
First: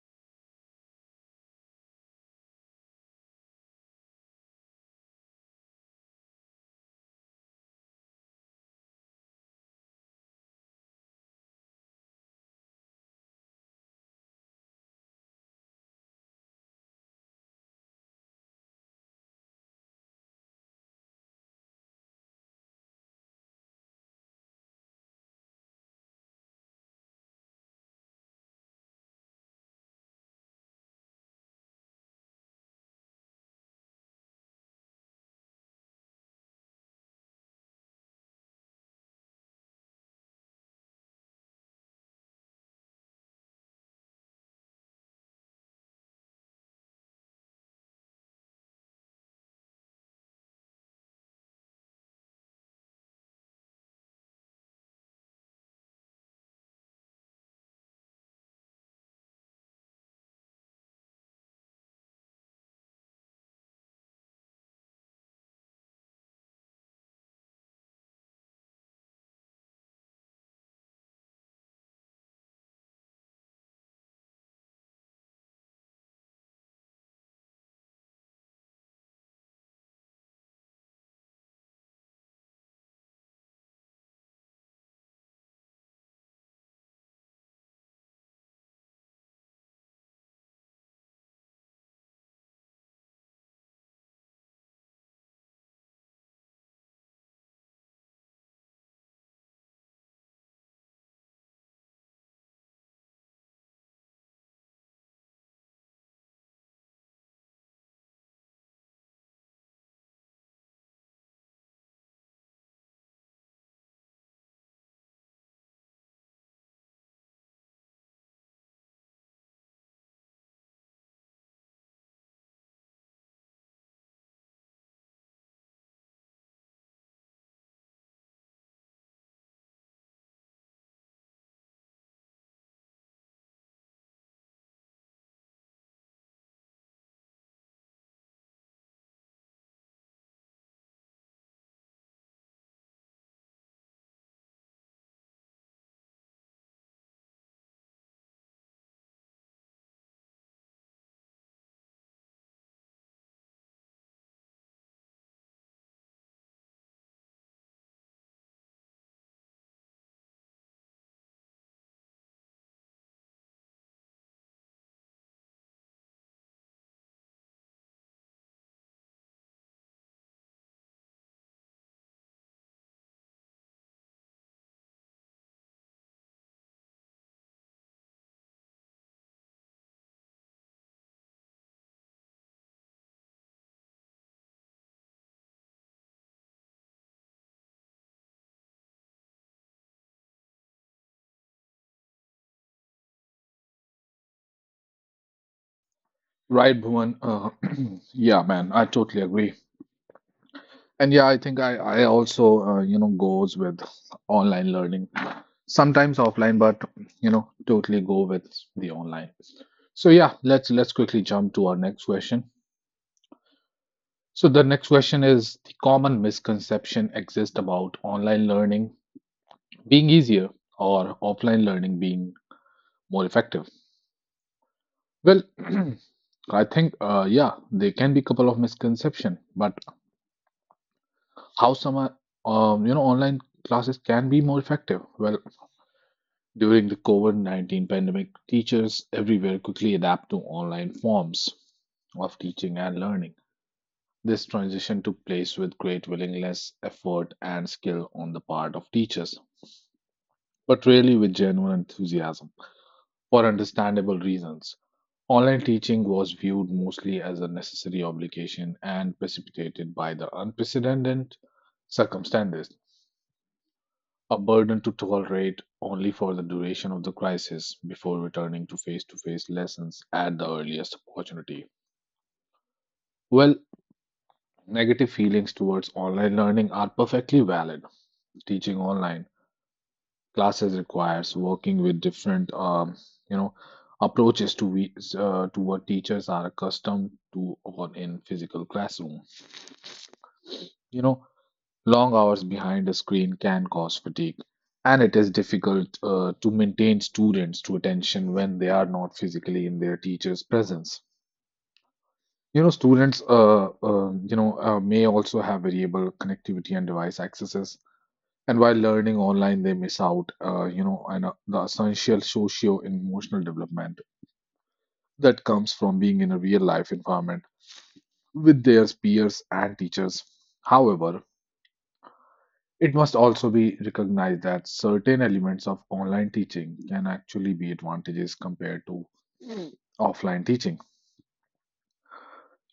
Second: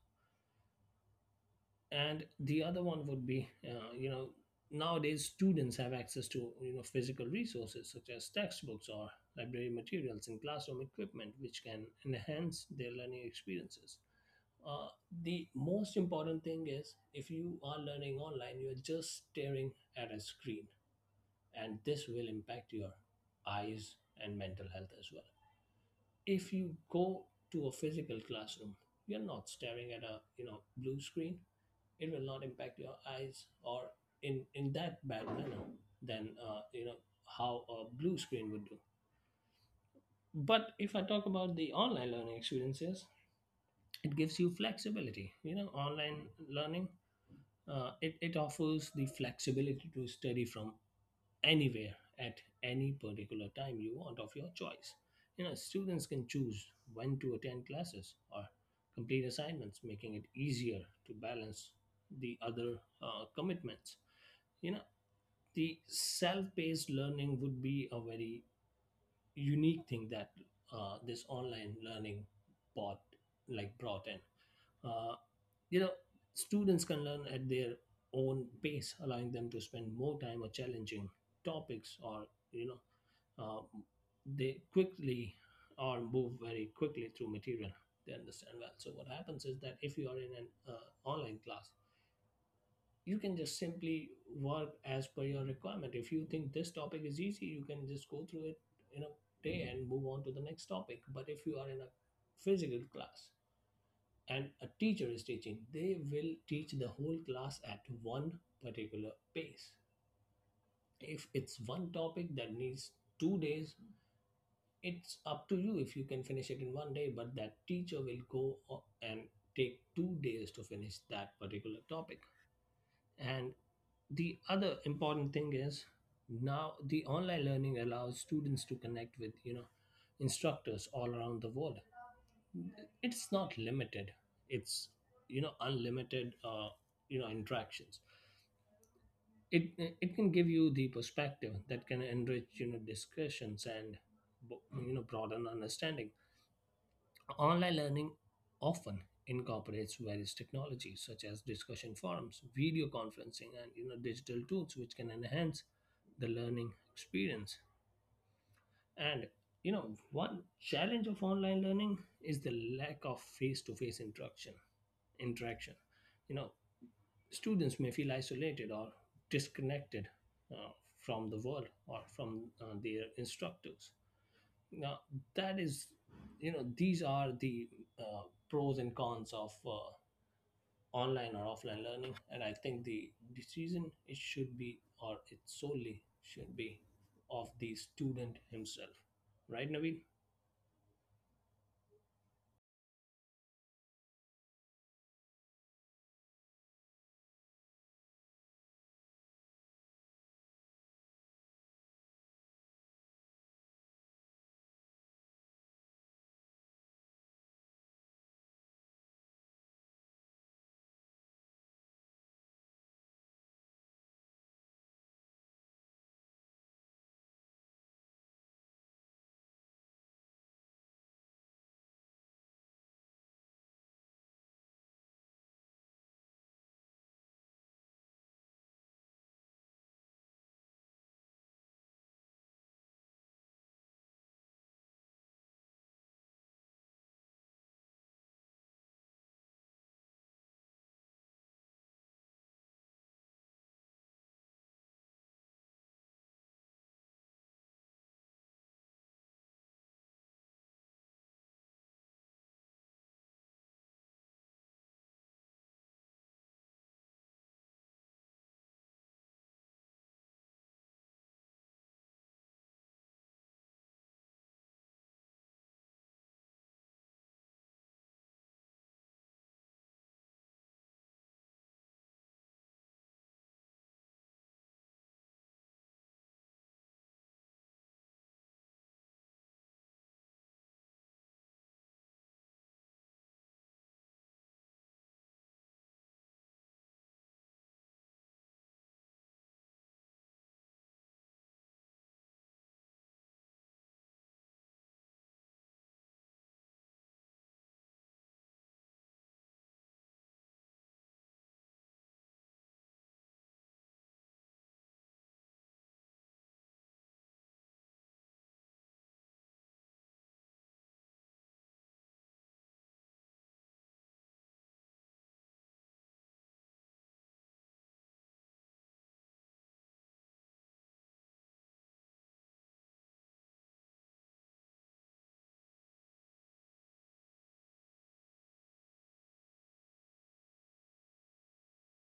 And the other one would be, you know, nowadays students have access to, you know, physical resources such as textbooks or library materials and classroom equipment, which can enhance their learning experiences. Uh, the most important thing is if you are learning online, you're just staring at a screen, and this will impact your eyes and mental health as well. If you go to a physical classroom, you're not staring at a, you know, blue screen. It will not impact your eyes or in that bad manner than, you know, how a blue screen would do. But if I talk about the online learning experiences, it gives you flexibility. You know, online learning, it offers the flexibility to study from anywhere at any particular time you want of your choice. You know, students can choose when to attend classes or complete assignments, making it easier to balance the other commitments. You know, the self paced learning would be a very unique thing that this online learning bought, like brought in. Uh, you know, students can learn at their own pace, allowing them to spend more time on challenging topics or you know um, they quickly or move very quickly through material they understand well. So what happens is that if you are in an online class, you can just simply work as per your requirement. If you think this topic is easy, you can just go through it in a day and move on to the next topic. But if you are in a physical class and a teacher is teaching, they will teach the whole class at one particular pace. If it's one topic that needs 2 days, it's up to you if you can finish it in one day, but that teacher will go o- and take 2 days to finish that particular topic. And the other important thing is, now the online learning allows students to connect with, you know, instructors all around the world. It's not limited. It's, you know, unlimited, you know, interactions. It, it can give you the perspective that can enrich, you know, discussions and you know, broaden understanding. Online learning often incorporates various technologies such as discussion forums, video conferencing, and, you know, digital tools, which can enhance the learning experience. And, you know, one challenge of online learning is the lack of face-to-face interaction. Interaction, you know, students may feel isolated or disconnected uh, from the world or from their instructors. Now, that is, you know, these are the uh, pros and cons of online or offline learning, and I think the decision it should be, or it solely should be of the student himself. Right, Naveen?
Right, Bhuvan. (clears throat) Yeah, man, I totally agree. And yeah, I think I also goes with online learning, sometimes offline, but totally go with the online. So yeah, let's quickly jump to our next question. So the next question is the common misconception exists about online learning being easier or offline learning being more effective. Well, (clears throat) I think yeah, there can be a couple of misconception, but how some are, online classes can be more effective. Well, during the COVID-19 pandemic, teachers everywhere quickly adapt to online forms of teaching and learning. This transition took place with great willingness, effort, and skill on the part of teachers, but rarely with genuine enthusiasm for understandable reasons. Online teaching was viewed mostly as a necessary obligation and precipitated by the unprecedented circumstances, a burden to tolerate only for the duration of the crisis before returning to face lessons at the earliest opportunity. Well, negative feelings towards online learning are perfectly valid. Teaching online classes requires working with different, you know, approaches to to what teachers are accustomed to on in physical classroom. You know, Long hours behind a screen can cause fatigue, and it is difficult to maintain students to attention when they are not physically in their teacher's presence. Students may also have variable connectivity and device accesses, and while learning online, they miss out, on the essential socio-emotional development that comes from being in a real-life environment with their peers and teachers. However, it must also be recognized that certain elements of online teaching can actually be advantages compared to offline teaching.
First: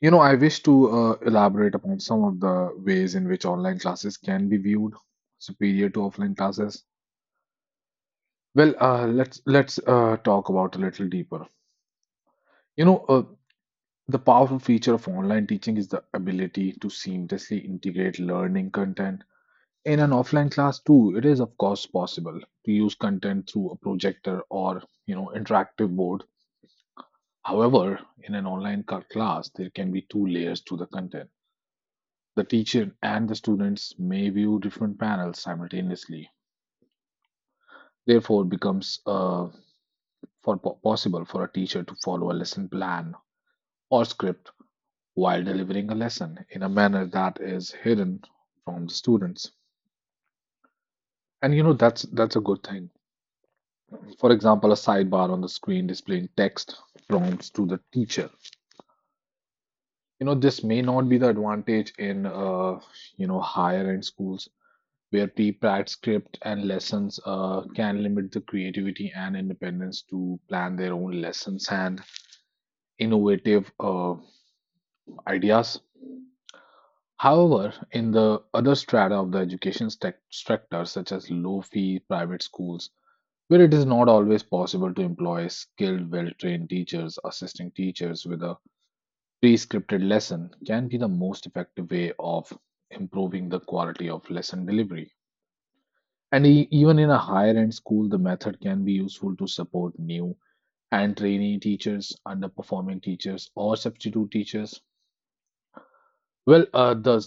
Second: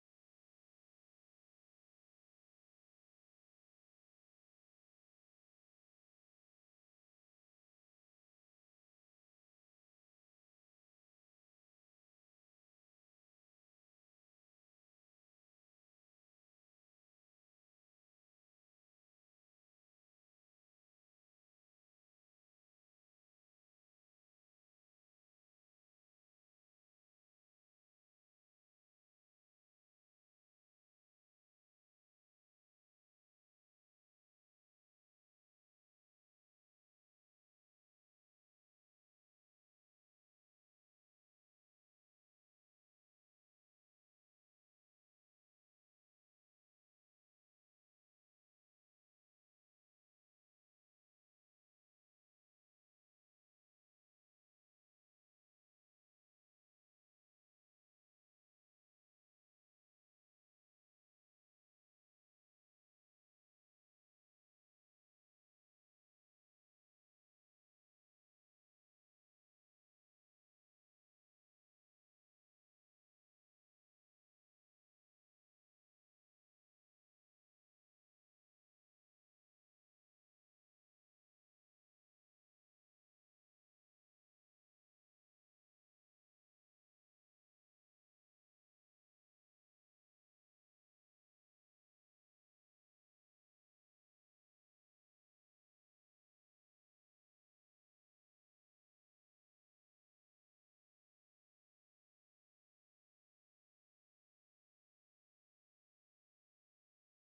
I wish to elaborate upon some of the ways in which online classes can be viewed superior to offline classes. Well, let's talk about a little deeper. You know, uh, the powerful feature of online teaching is the ability to seamlessly integrate learning content. In an offline class too, it is of course possible to use content through a projector or, interactive board. However, in an online class, there can be two layers to the content. The teacher and the students may view different panels simultaneously. Therefore, it becomes possible for a teacher to follow a lesson plan or script while delivering a lesson in a manner that is hidden from the students. And that's a good thing. For example, a sidebar on the screen displaying text prompts to the teacher. This may not be the advantage in, higher end schools where pre-planned script and lessons can limit the creativity and independence to plan their own lessons and innovative ideas. However, in the other strata of the education sector, such as low fee private schools, where it is not always possible to employ skilled, well trained teachers, assisting teachers with a pre scripted lesson can be the most effective way of improving the quality of lesson delivery. And even in a higher end school, the method can be useful to support new and trainee teachers, underperforming teachers, or substitute teachers. Well, uh, the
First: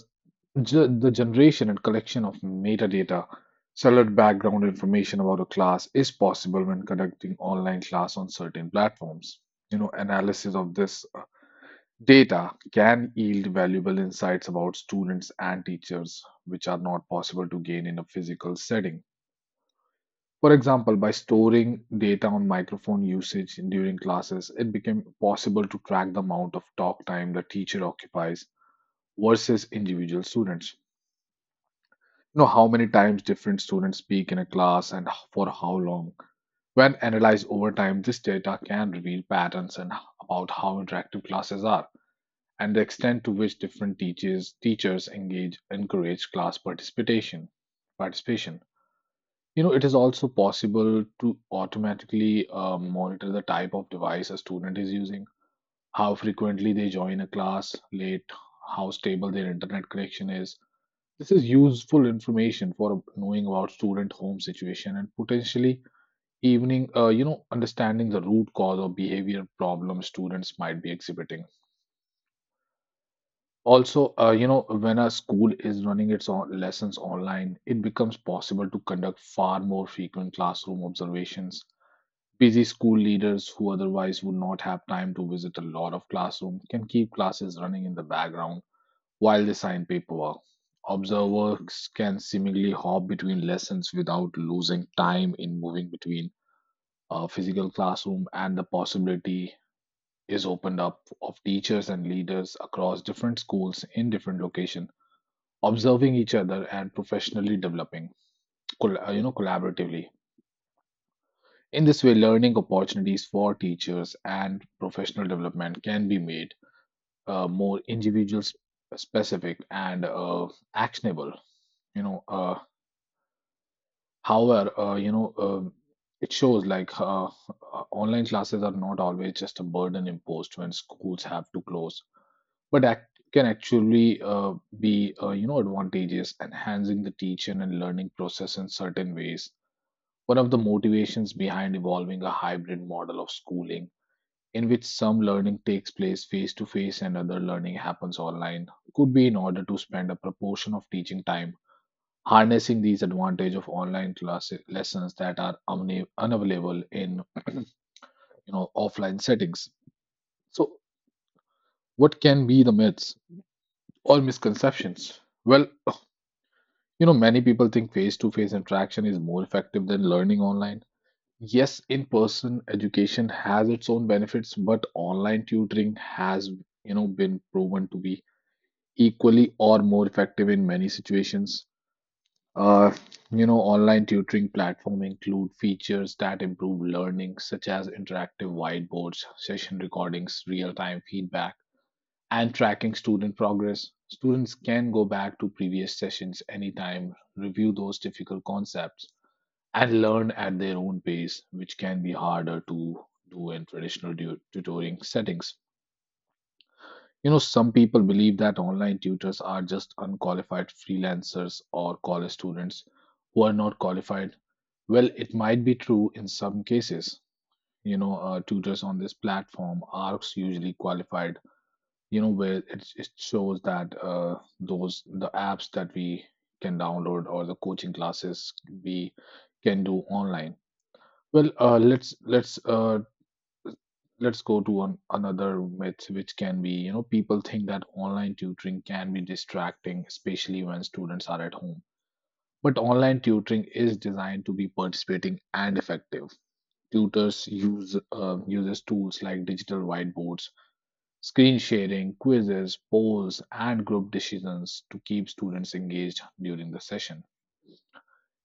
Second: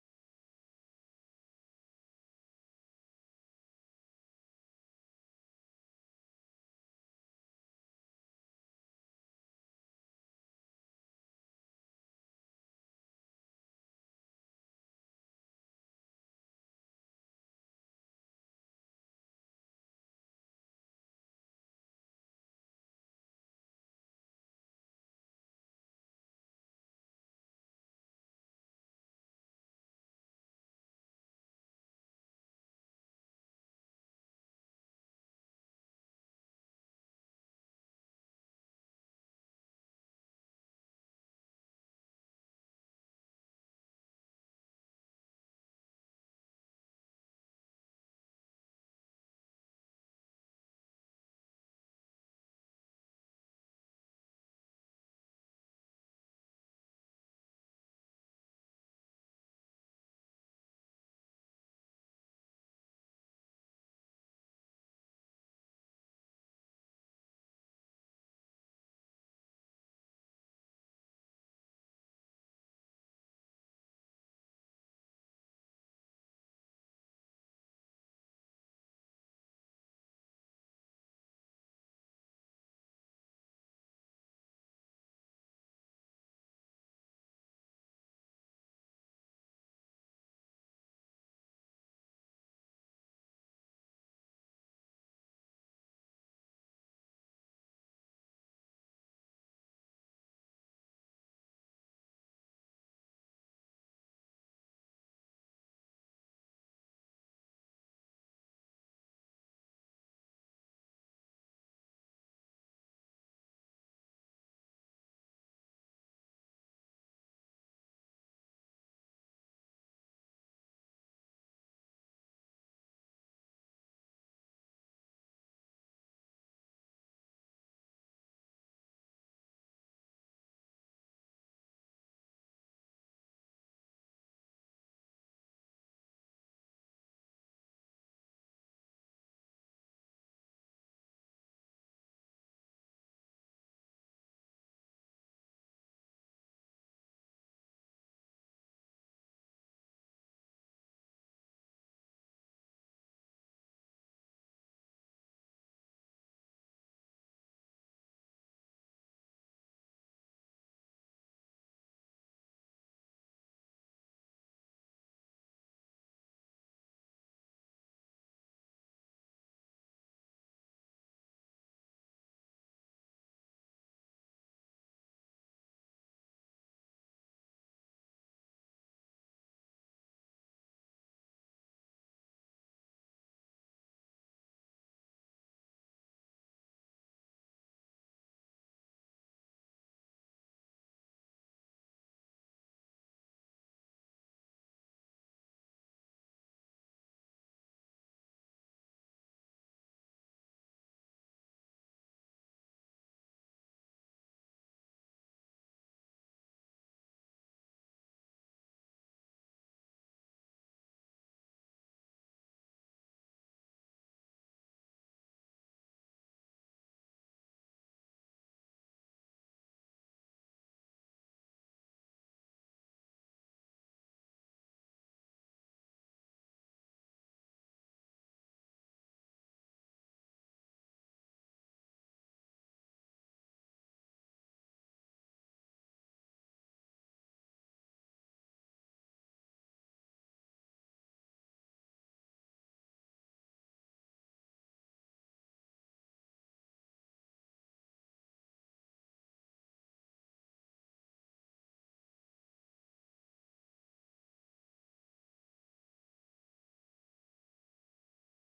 ge- the generation and collection of metadata, solid background information about a class is possible when conducting online class on certain platforms. Analysis of this data can yield valuable insights about students and teachers, which are not possible to gain in a physical setting. For example, by storing data on microphone usage during classes, it became possible to track the amount of talk time the teacher occupies versus individual students. How many times different students speak in a class and for how long. When analyzed over time, this data can reveal patterns and about how interactive classes are and the extent to which different teachers engage encourage class participation. Participation. It is also possible to automatically monitor the type of device a student is using, how frequently they join a class late, how stable their internet connection is. This is useful information for knowing about student home situation and potentially evening, understanding the root cause or behavior problems students might be exhibiting. Also, when a school is running its own lessons online, it becomes possible to conduct far more frequent classroom observations. Busy school leaders who otherwise would not have time to visit a lot of classroom can keep classes running in the background while they sign paperwork. Observers can seemingly hop between lessons without losing time in moving between a physical classroom, and the possibility is opened up of teachers and leaders across different schools in different locations observing each other and professionally developing collaboratively. In this way, learning opportunities for teachers and professional development can be made more individual specific and actionable. You know However, you know, it shows like online classes are not always just a burden imposed when schools have to close, but act can actually be, advantageous, enhancing the teaching and learning process in certain ways. One of the motivations behind evolving a hybrid model of schooling, in which some learning takes place face to face and other learning happens online, could be in order to spend a proportion of teaching time harnessing these advantage of online class lessons that are unavailable in (clears throat) you offline settings. So what can be the myths or misconceptions? Well, many people think face to face interaction is more effective than learning online. Yes, in person education has its own benefits, but online tutoring has been proven to be equally or more effective in many situations. Uh, Online tutoring platform include features that improve learning, such as interactive whiteboards, session recordings, real-time feedback, and tracking student progress. Students can go back to previous sessions anytime, review those difficult concepts, and learn at their own pace, which can be harder to do in traditional tutoring settings. You know, some people believe that online tutors are just unqualified freelancers or college students who are not qualified, well, it might be true in some cases. Tutors on this platform are usually qualified. You know, where it shows that those the apps that we can download or the coaching classes we can do online. Well, let's go to another myth, which can be, you know, people think that online tutoring can be distracting, especially when students are at home. But online tutoring is designed to be participating and effective. Tutors uses tools like digital whiteboards, screen sharing, quizzes, polls, and group decisions to keep students engaged during the session.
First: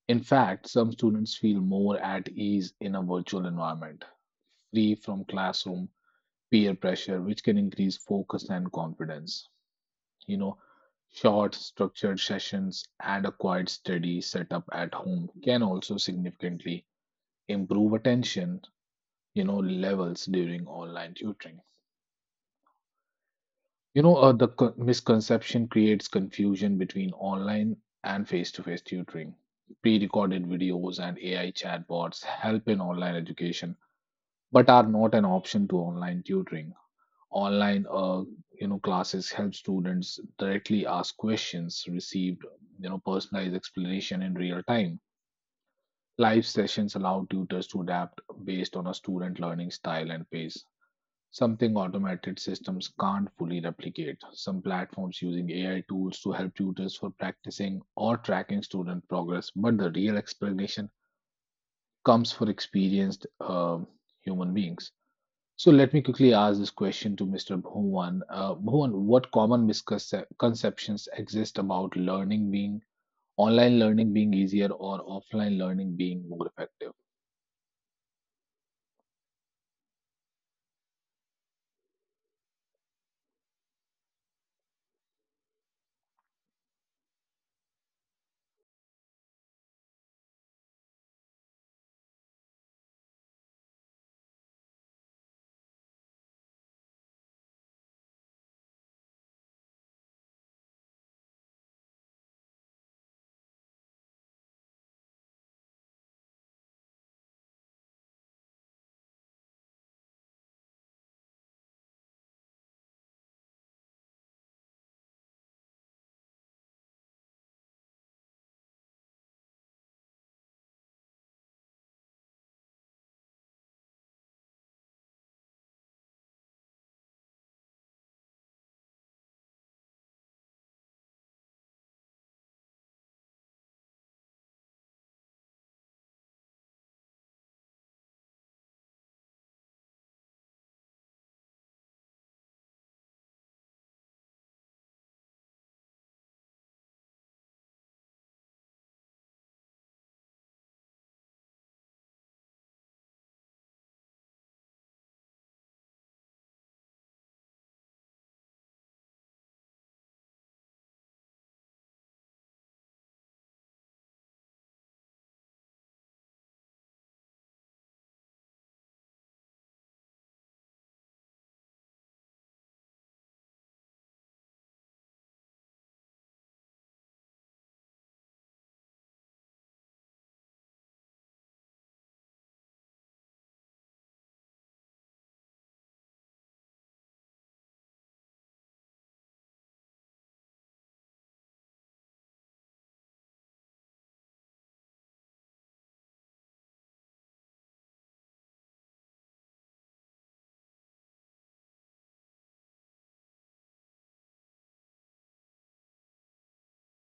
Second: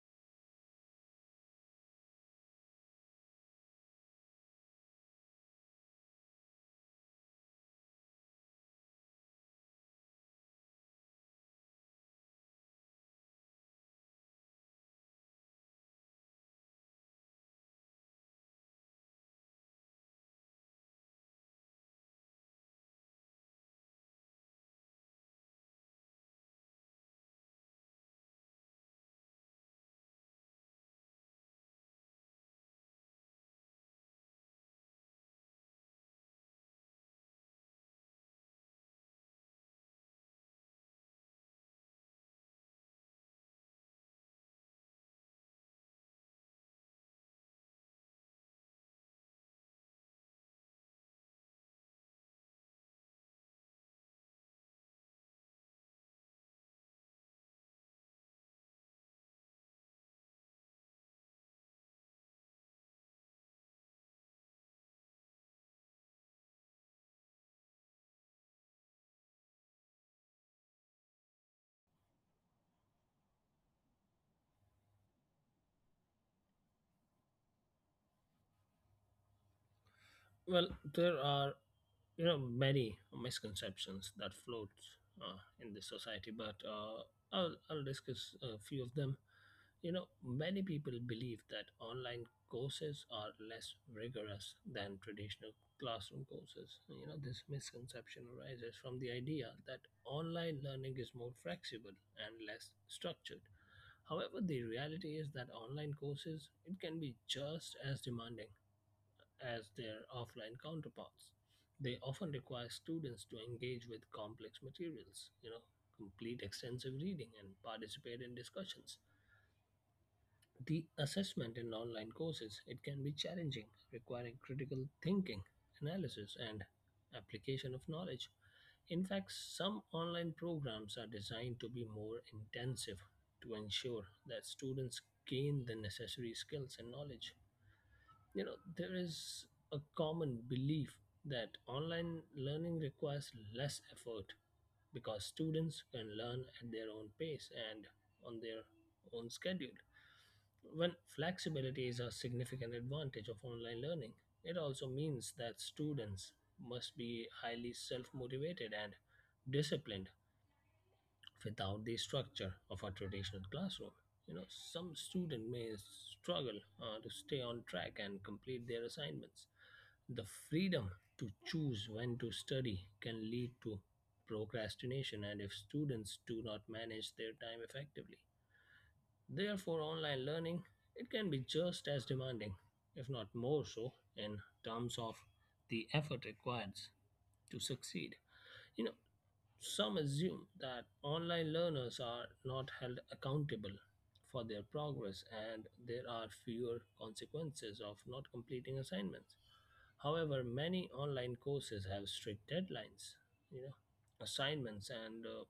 In fact, some students feel more at ease in a virtual environment, free from classroom peer pressure, which can increase focus and confidence. You know, short structured sessions and a quiet study setup at home can also significantly improve attention, you know, levels during online tutoring. The misconception creates confusion between online and face-to-face tutoring. Pre-recorded videos and AI chatbots help in online education, but are not an option to online tutoring. Online, uh, Classes help students directly ask questions, receive, you know, personalized explanation in real time. Live sessions allow tutors to adapt based on a student learning style and pace. Something automated systems can't fully replicate. Some platforms using AI tools to help tutors for practicing or tracking student progress, but the real explanation comes for experienced human beings. So let me quickly ask this question to Mr. Bhuvan. Bhuvan, what common misconceptions exist about learning being online learning being easier or offline learning being more effective?
Well, there are, you know, many misconceptions that float uh, in this society, but I'll discuss a few of them. You know, many people believe that online courses are less rigorous than traditional classroom courses. You know, this misconception arises from the idea that online learning is more flexible and less structured. However, the reality is that online courses, it can be just as demanding as their offline counterparts. They often require students to engage with complex materials, you know, complete extensive reading and participate in discussions. The assessment in online courses, it can be challenging, requiring critical thinking, analysis and application of knowledge. In fact, some online programs are designed to be more intensive to ensure that students gain the necessary skills and knowledge. You know, there is a common belief that online learning requires less effort because students can learn at their own pace and on their own schedule. When flexibility is a significant advantage of online learning, it also means that students must be highly self motivated and disciplined without the structure of a traditional classroom. You know, some student may struggle to stay on track and complete their assignments. The freedom to choose when to study can lead to procrastination and if students do not manage their time effectively. Therefore, online learning, it can be just as demanding, if not more so, in terms of the effort required to succeed. You know, some assume that online learners are not held accountable for their progress and there are fewer consequences of not completing assignments. However, many online courses have strict deadlines, you know, assignments and,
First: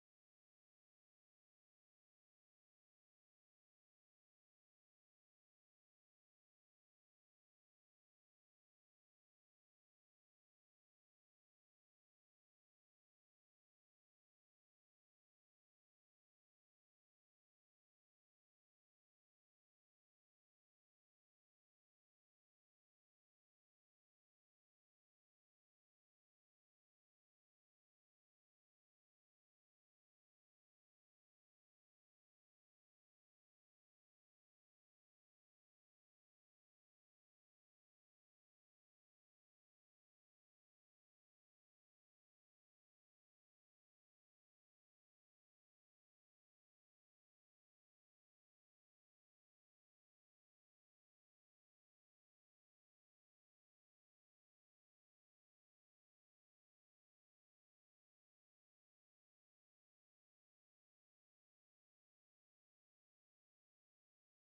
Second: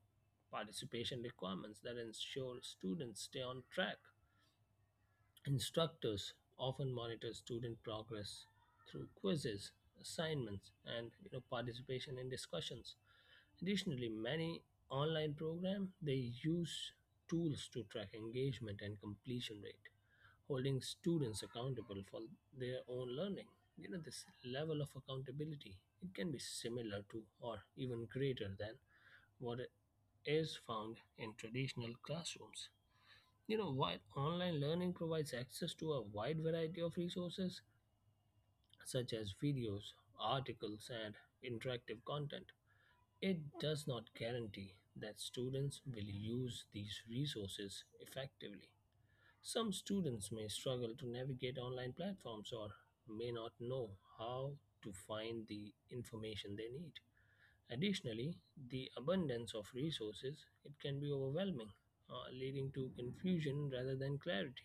participation requirements that ensure students stay on track. Instructors often monitor student progress through quizzes, assignments, and, you know, participation in discussions. Additionally, many online programs they use tools to track engagement and completion rate, holding students accountable for their own learning. You know, this level of accountability, it can be similar to or even greater than what is found in traditional classrooms. You know, while online learning provides access to a wide variety of resources such as videos, articles, and interactive content, it does not guarantee that students will use these resources effectively. Some students may struggle to navigate online platforms or may not know how to find the information they need. Additionally, the abundance of resources, it can be overwhelming, leading to confusion rather than clarity.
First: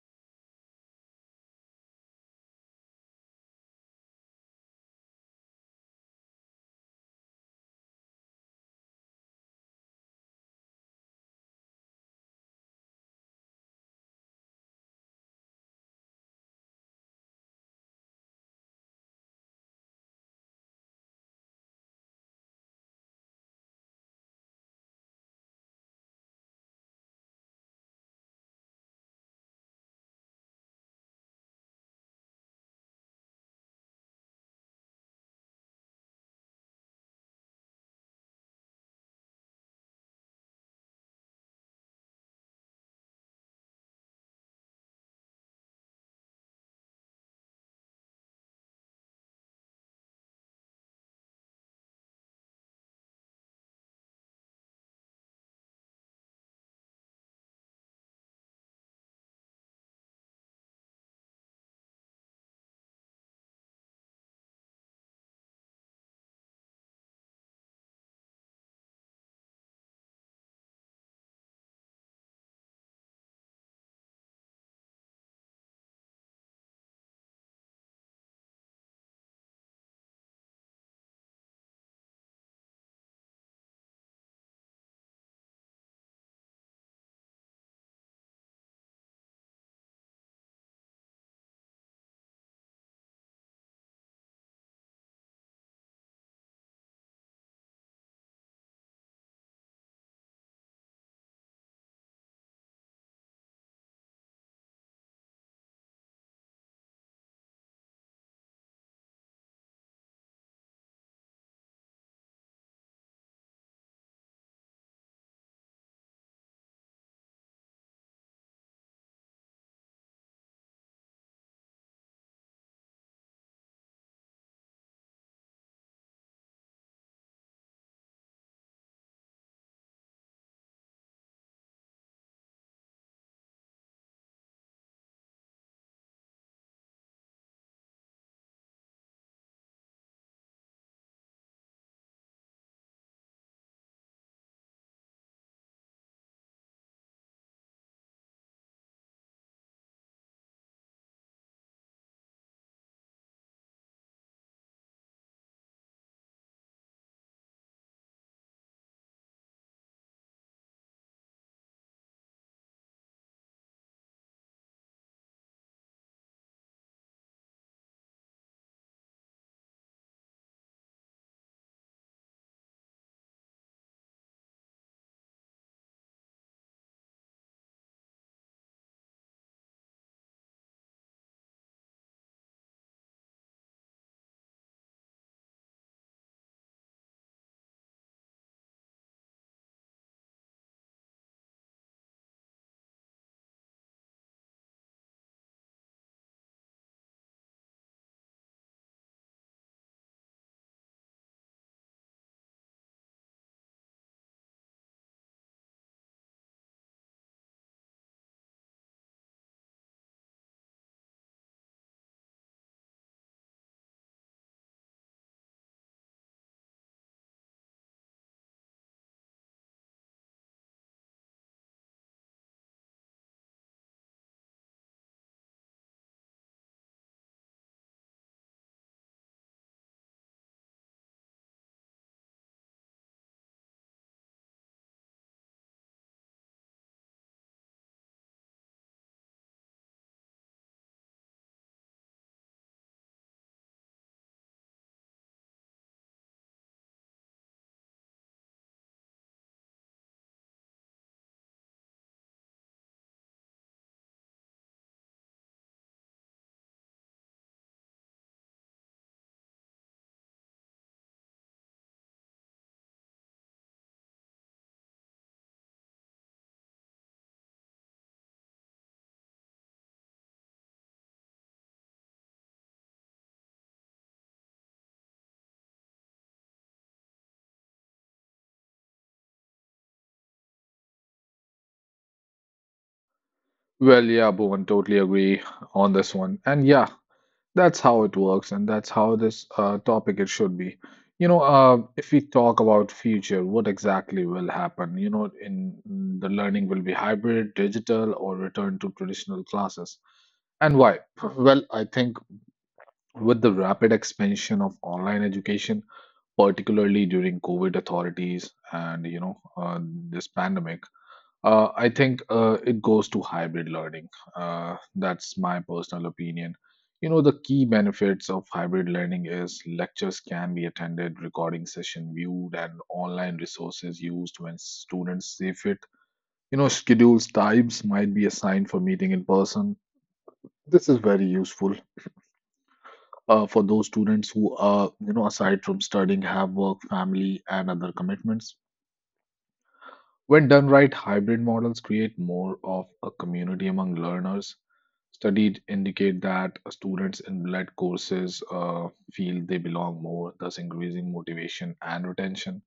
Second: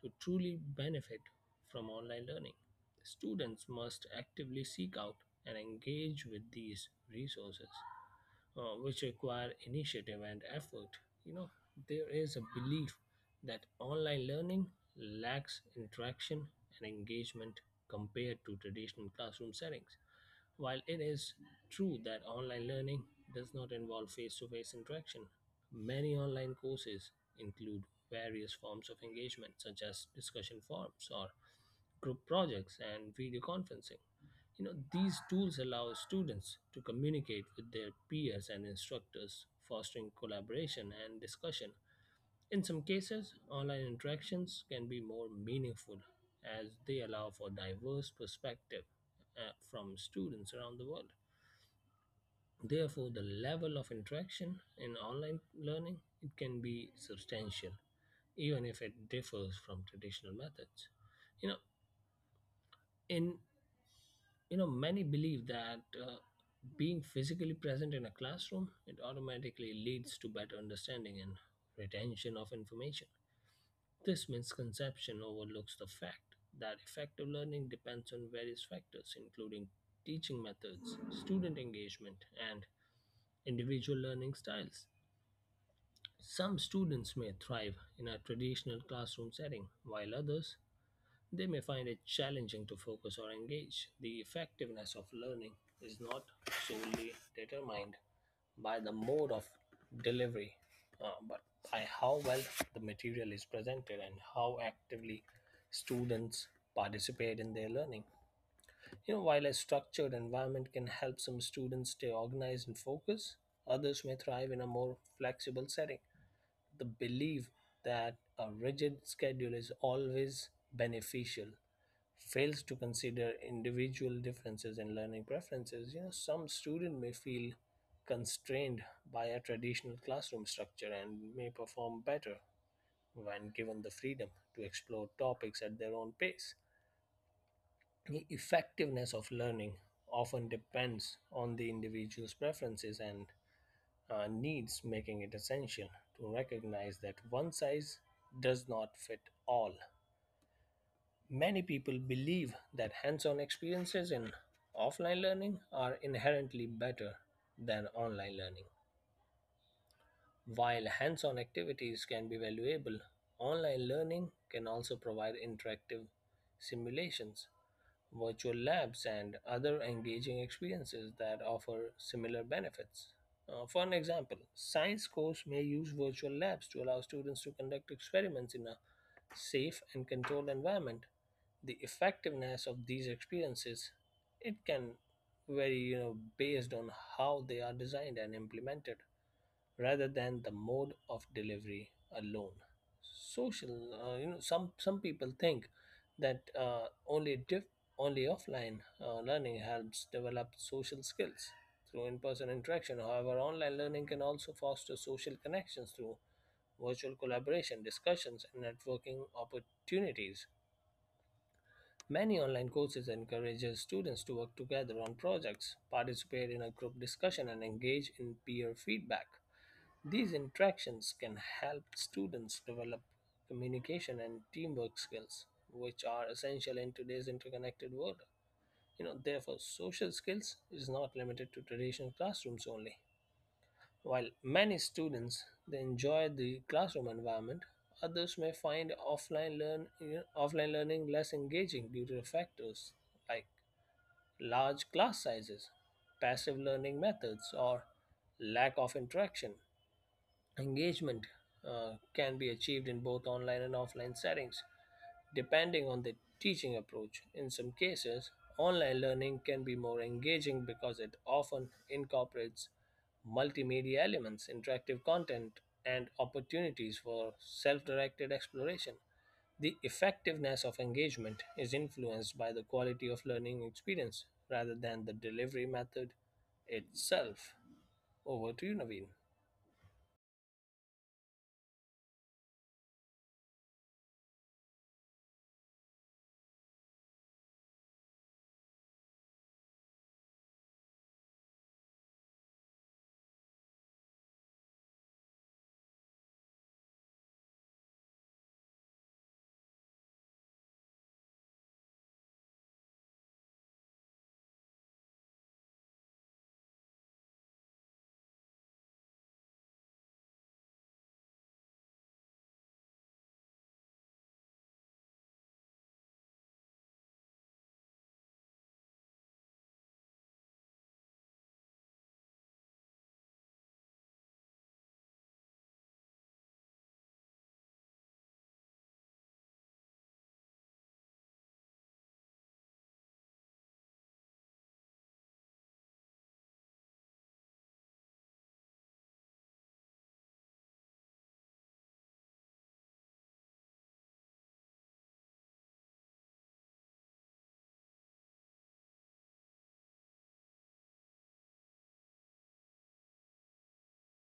To truly benefit from online learning, students must actively seek out and engage with these resources, which require initiative and effort. You know, there is a belief that online learning lacks interaction and engagement compared to traditional classroom settings. While it is true that online learning does not involve face to face interaction, many online courses include various forms of engagement such as discussion forums or group projects and video conferencing. You know, these tools allow students to communicate with their peers and instructors, fostering collaboration and discussion. In some cases, online interactions can be more meaningful as they allow for diverse perspective from students around the world. Therefore, the level of interaction in online learning, it can be substantial even if it differs from traditional methods. You know, in you know, many believe that being physically present in a classroom, it automatically leads to better understanding and retention of information. This misconception overlooks the fact that effective learning depends on various factors, including teaching methods, student engagement, and individual learning styles. Some students may thrive in a traditional classroom setting, while others, they may find it challenging to focus or engage. The effectiveness of learning is not solely determined by the mode of delivery, but by how well the material is presented and how actively students participate in their learning. You know, while a structured environment can help some students stay organized and focused, others may thrive in a more flexible setting. The belief that a rigid schedule is always beneficial fails to consider individual differences in learning preferences. You know, some student may feel constrained by a traditional classroom structure and may perform better when given the freedom to explore topics at their own pace. The effectiveness of learning often depends on the individual's preferences and, needs, making it essential to recognize that one size does not fit all. Many people believe that hands on experiences in offline learning are inherently better than online learning. While hands on activities can be valuable, online learning can also provide interactive simulations, virtual labs, and other engaging experiences that offer similar benefits. For an example, science course may use virtual labs to allow students to conduct experiments in a safe and controlled environment. The effectiveness of these experiences, it can vary, you know, based on how they are designed and implemented rather than the mode of delivery alone. Social, you know, Some people think that only offline learning helps develop social skills through in-person interaction. However, online learning can also foster social connections through virtual collaboration, discussions, and networking opportunities. Many online courses encourages students to work together on projects, participate in a group discussion, and engage in peer feedback. These interactions can help students develop communication and teamwork skills, which are essential in today's interconnected world. You know, therefore, social skills is not limited to traditional classrooms only. While many students they enjoy the classroom environment, others may find offline learn you know, offline learning less engaging due to factors like large class sizes, passive learning methods, or lack of interaction. Engagement can be achieved in both online and offline settings, depending on the teaching approach. In some cases, online learning can be more engaging because it often incorporates multimedia elements, interactive content, and opportunities for self directed exploration. The effectiveness of engagement is influenced by the quality of learning experience rather than the delivery method itself. Over to you, Naveen.
Well, yeah, Bhuvan, totally agree on this one. And yeah, that's how it works, and that's how this topic it should be. If we talk about future, what exactly will happen? You know, in the learning will be hybrid, digital, or return to traditional classes, and why? Well, I think with the rapid expansion of online education, particularly during COVID authorities and, you know, this pandemic, I think it goes to hybrid learning. That's my personal opinion. You know, the key benefits of hybrid learning is lectures can be attended, recording session viewed, and online resources used when students see fit. You know, schedules types might be assigned for meeting in person. This is very useful for those students who, you know, aside from studying, have work, family, and other commitments. When done right, hybrid models create more of a community among learners. Studies indicate that students in blended courses feel they belong more, thus increasing motivation and retention.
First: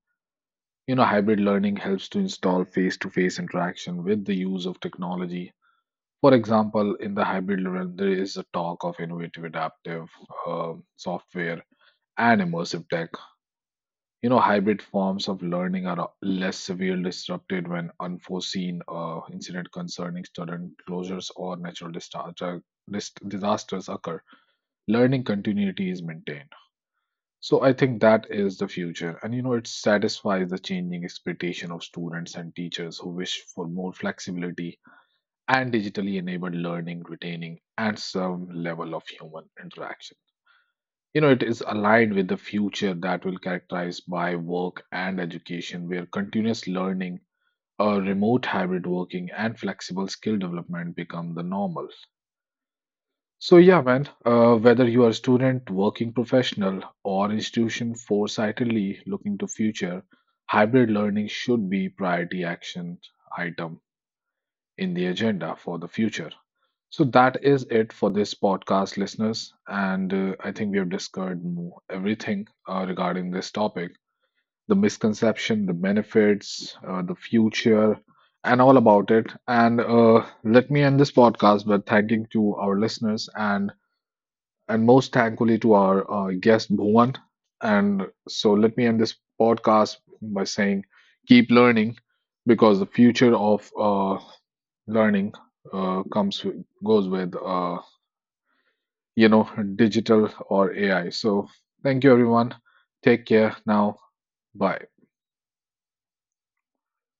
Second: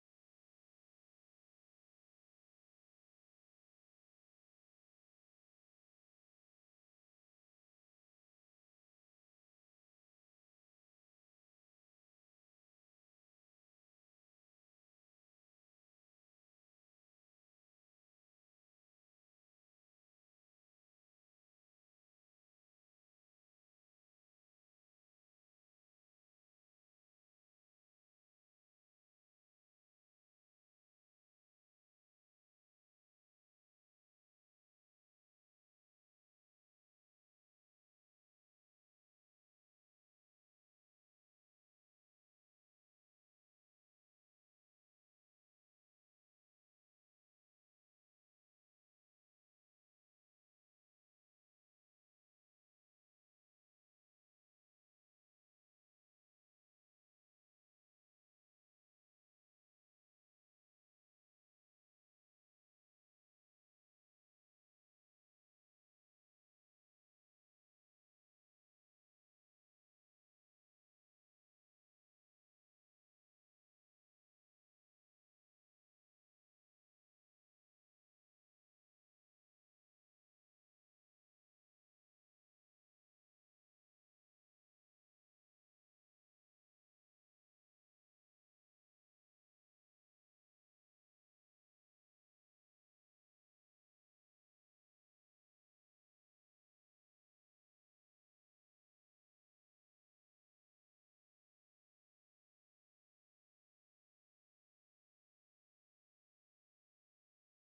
You know, hybrid learning helps to install face to face interaction with the use of technology. For example, in the hybrid realm, there is a talk of innovative adaptive software and immersive tech. You know, hybrid forms of learning are less severely disrupted when unforeseen incident concerning sudden closures or natural disasters occur. Learning continuity is maintained. So I think that is the future, and you know, it satisfies the changing expectation of students and teachers who wish for more flexibility and digitally enabled learning, retaining, and some level of human interaction. You know, it is aligned with the future that will characterized by work and education, where continuous learning, remote hybrid working, and flexible skill development become the normal. So yeah, man, whether you are a student, working professional, or institution foresightedly looking to future, hybrid learning should be priority action item in the agenda for the future. So that is it for this podcast, listeners. And I think we have discussed everything regarding this topic, the misconception, the benefits, the future, and all about it. And Let me end this podcast by thanking to our listeners and most thankfully to our guest, Bhuvan. And so let me end this podcast by saying keep learning because the future of learning uh, comes with, goes with, you know, digital or AI. So thank you, everyone. Take care now. Bye.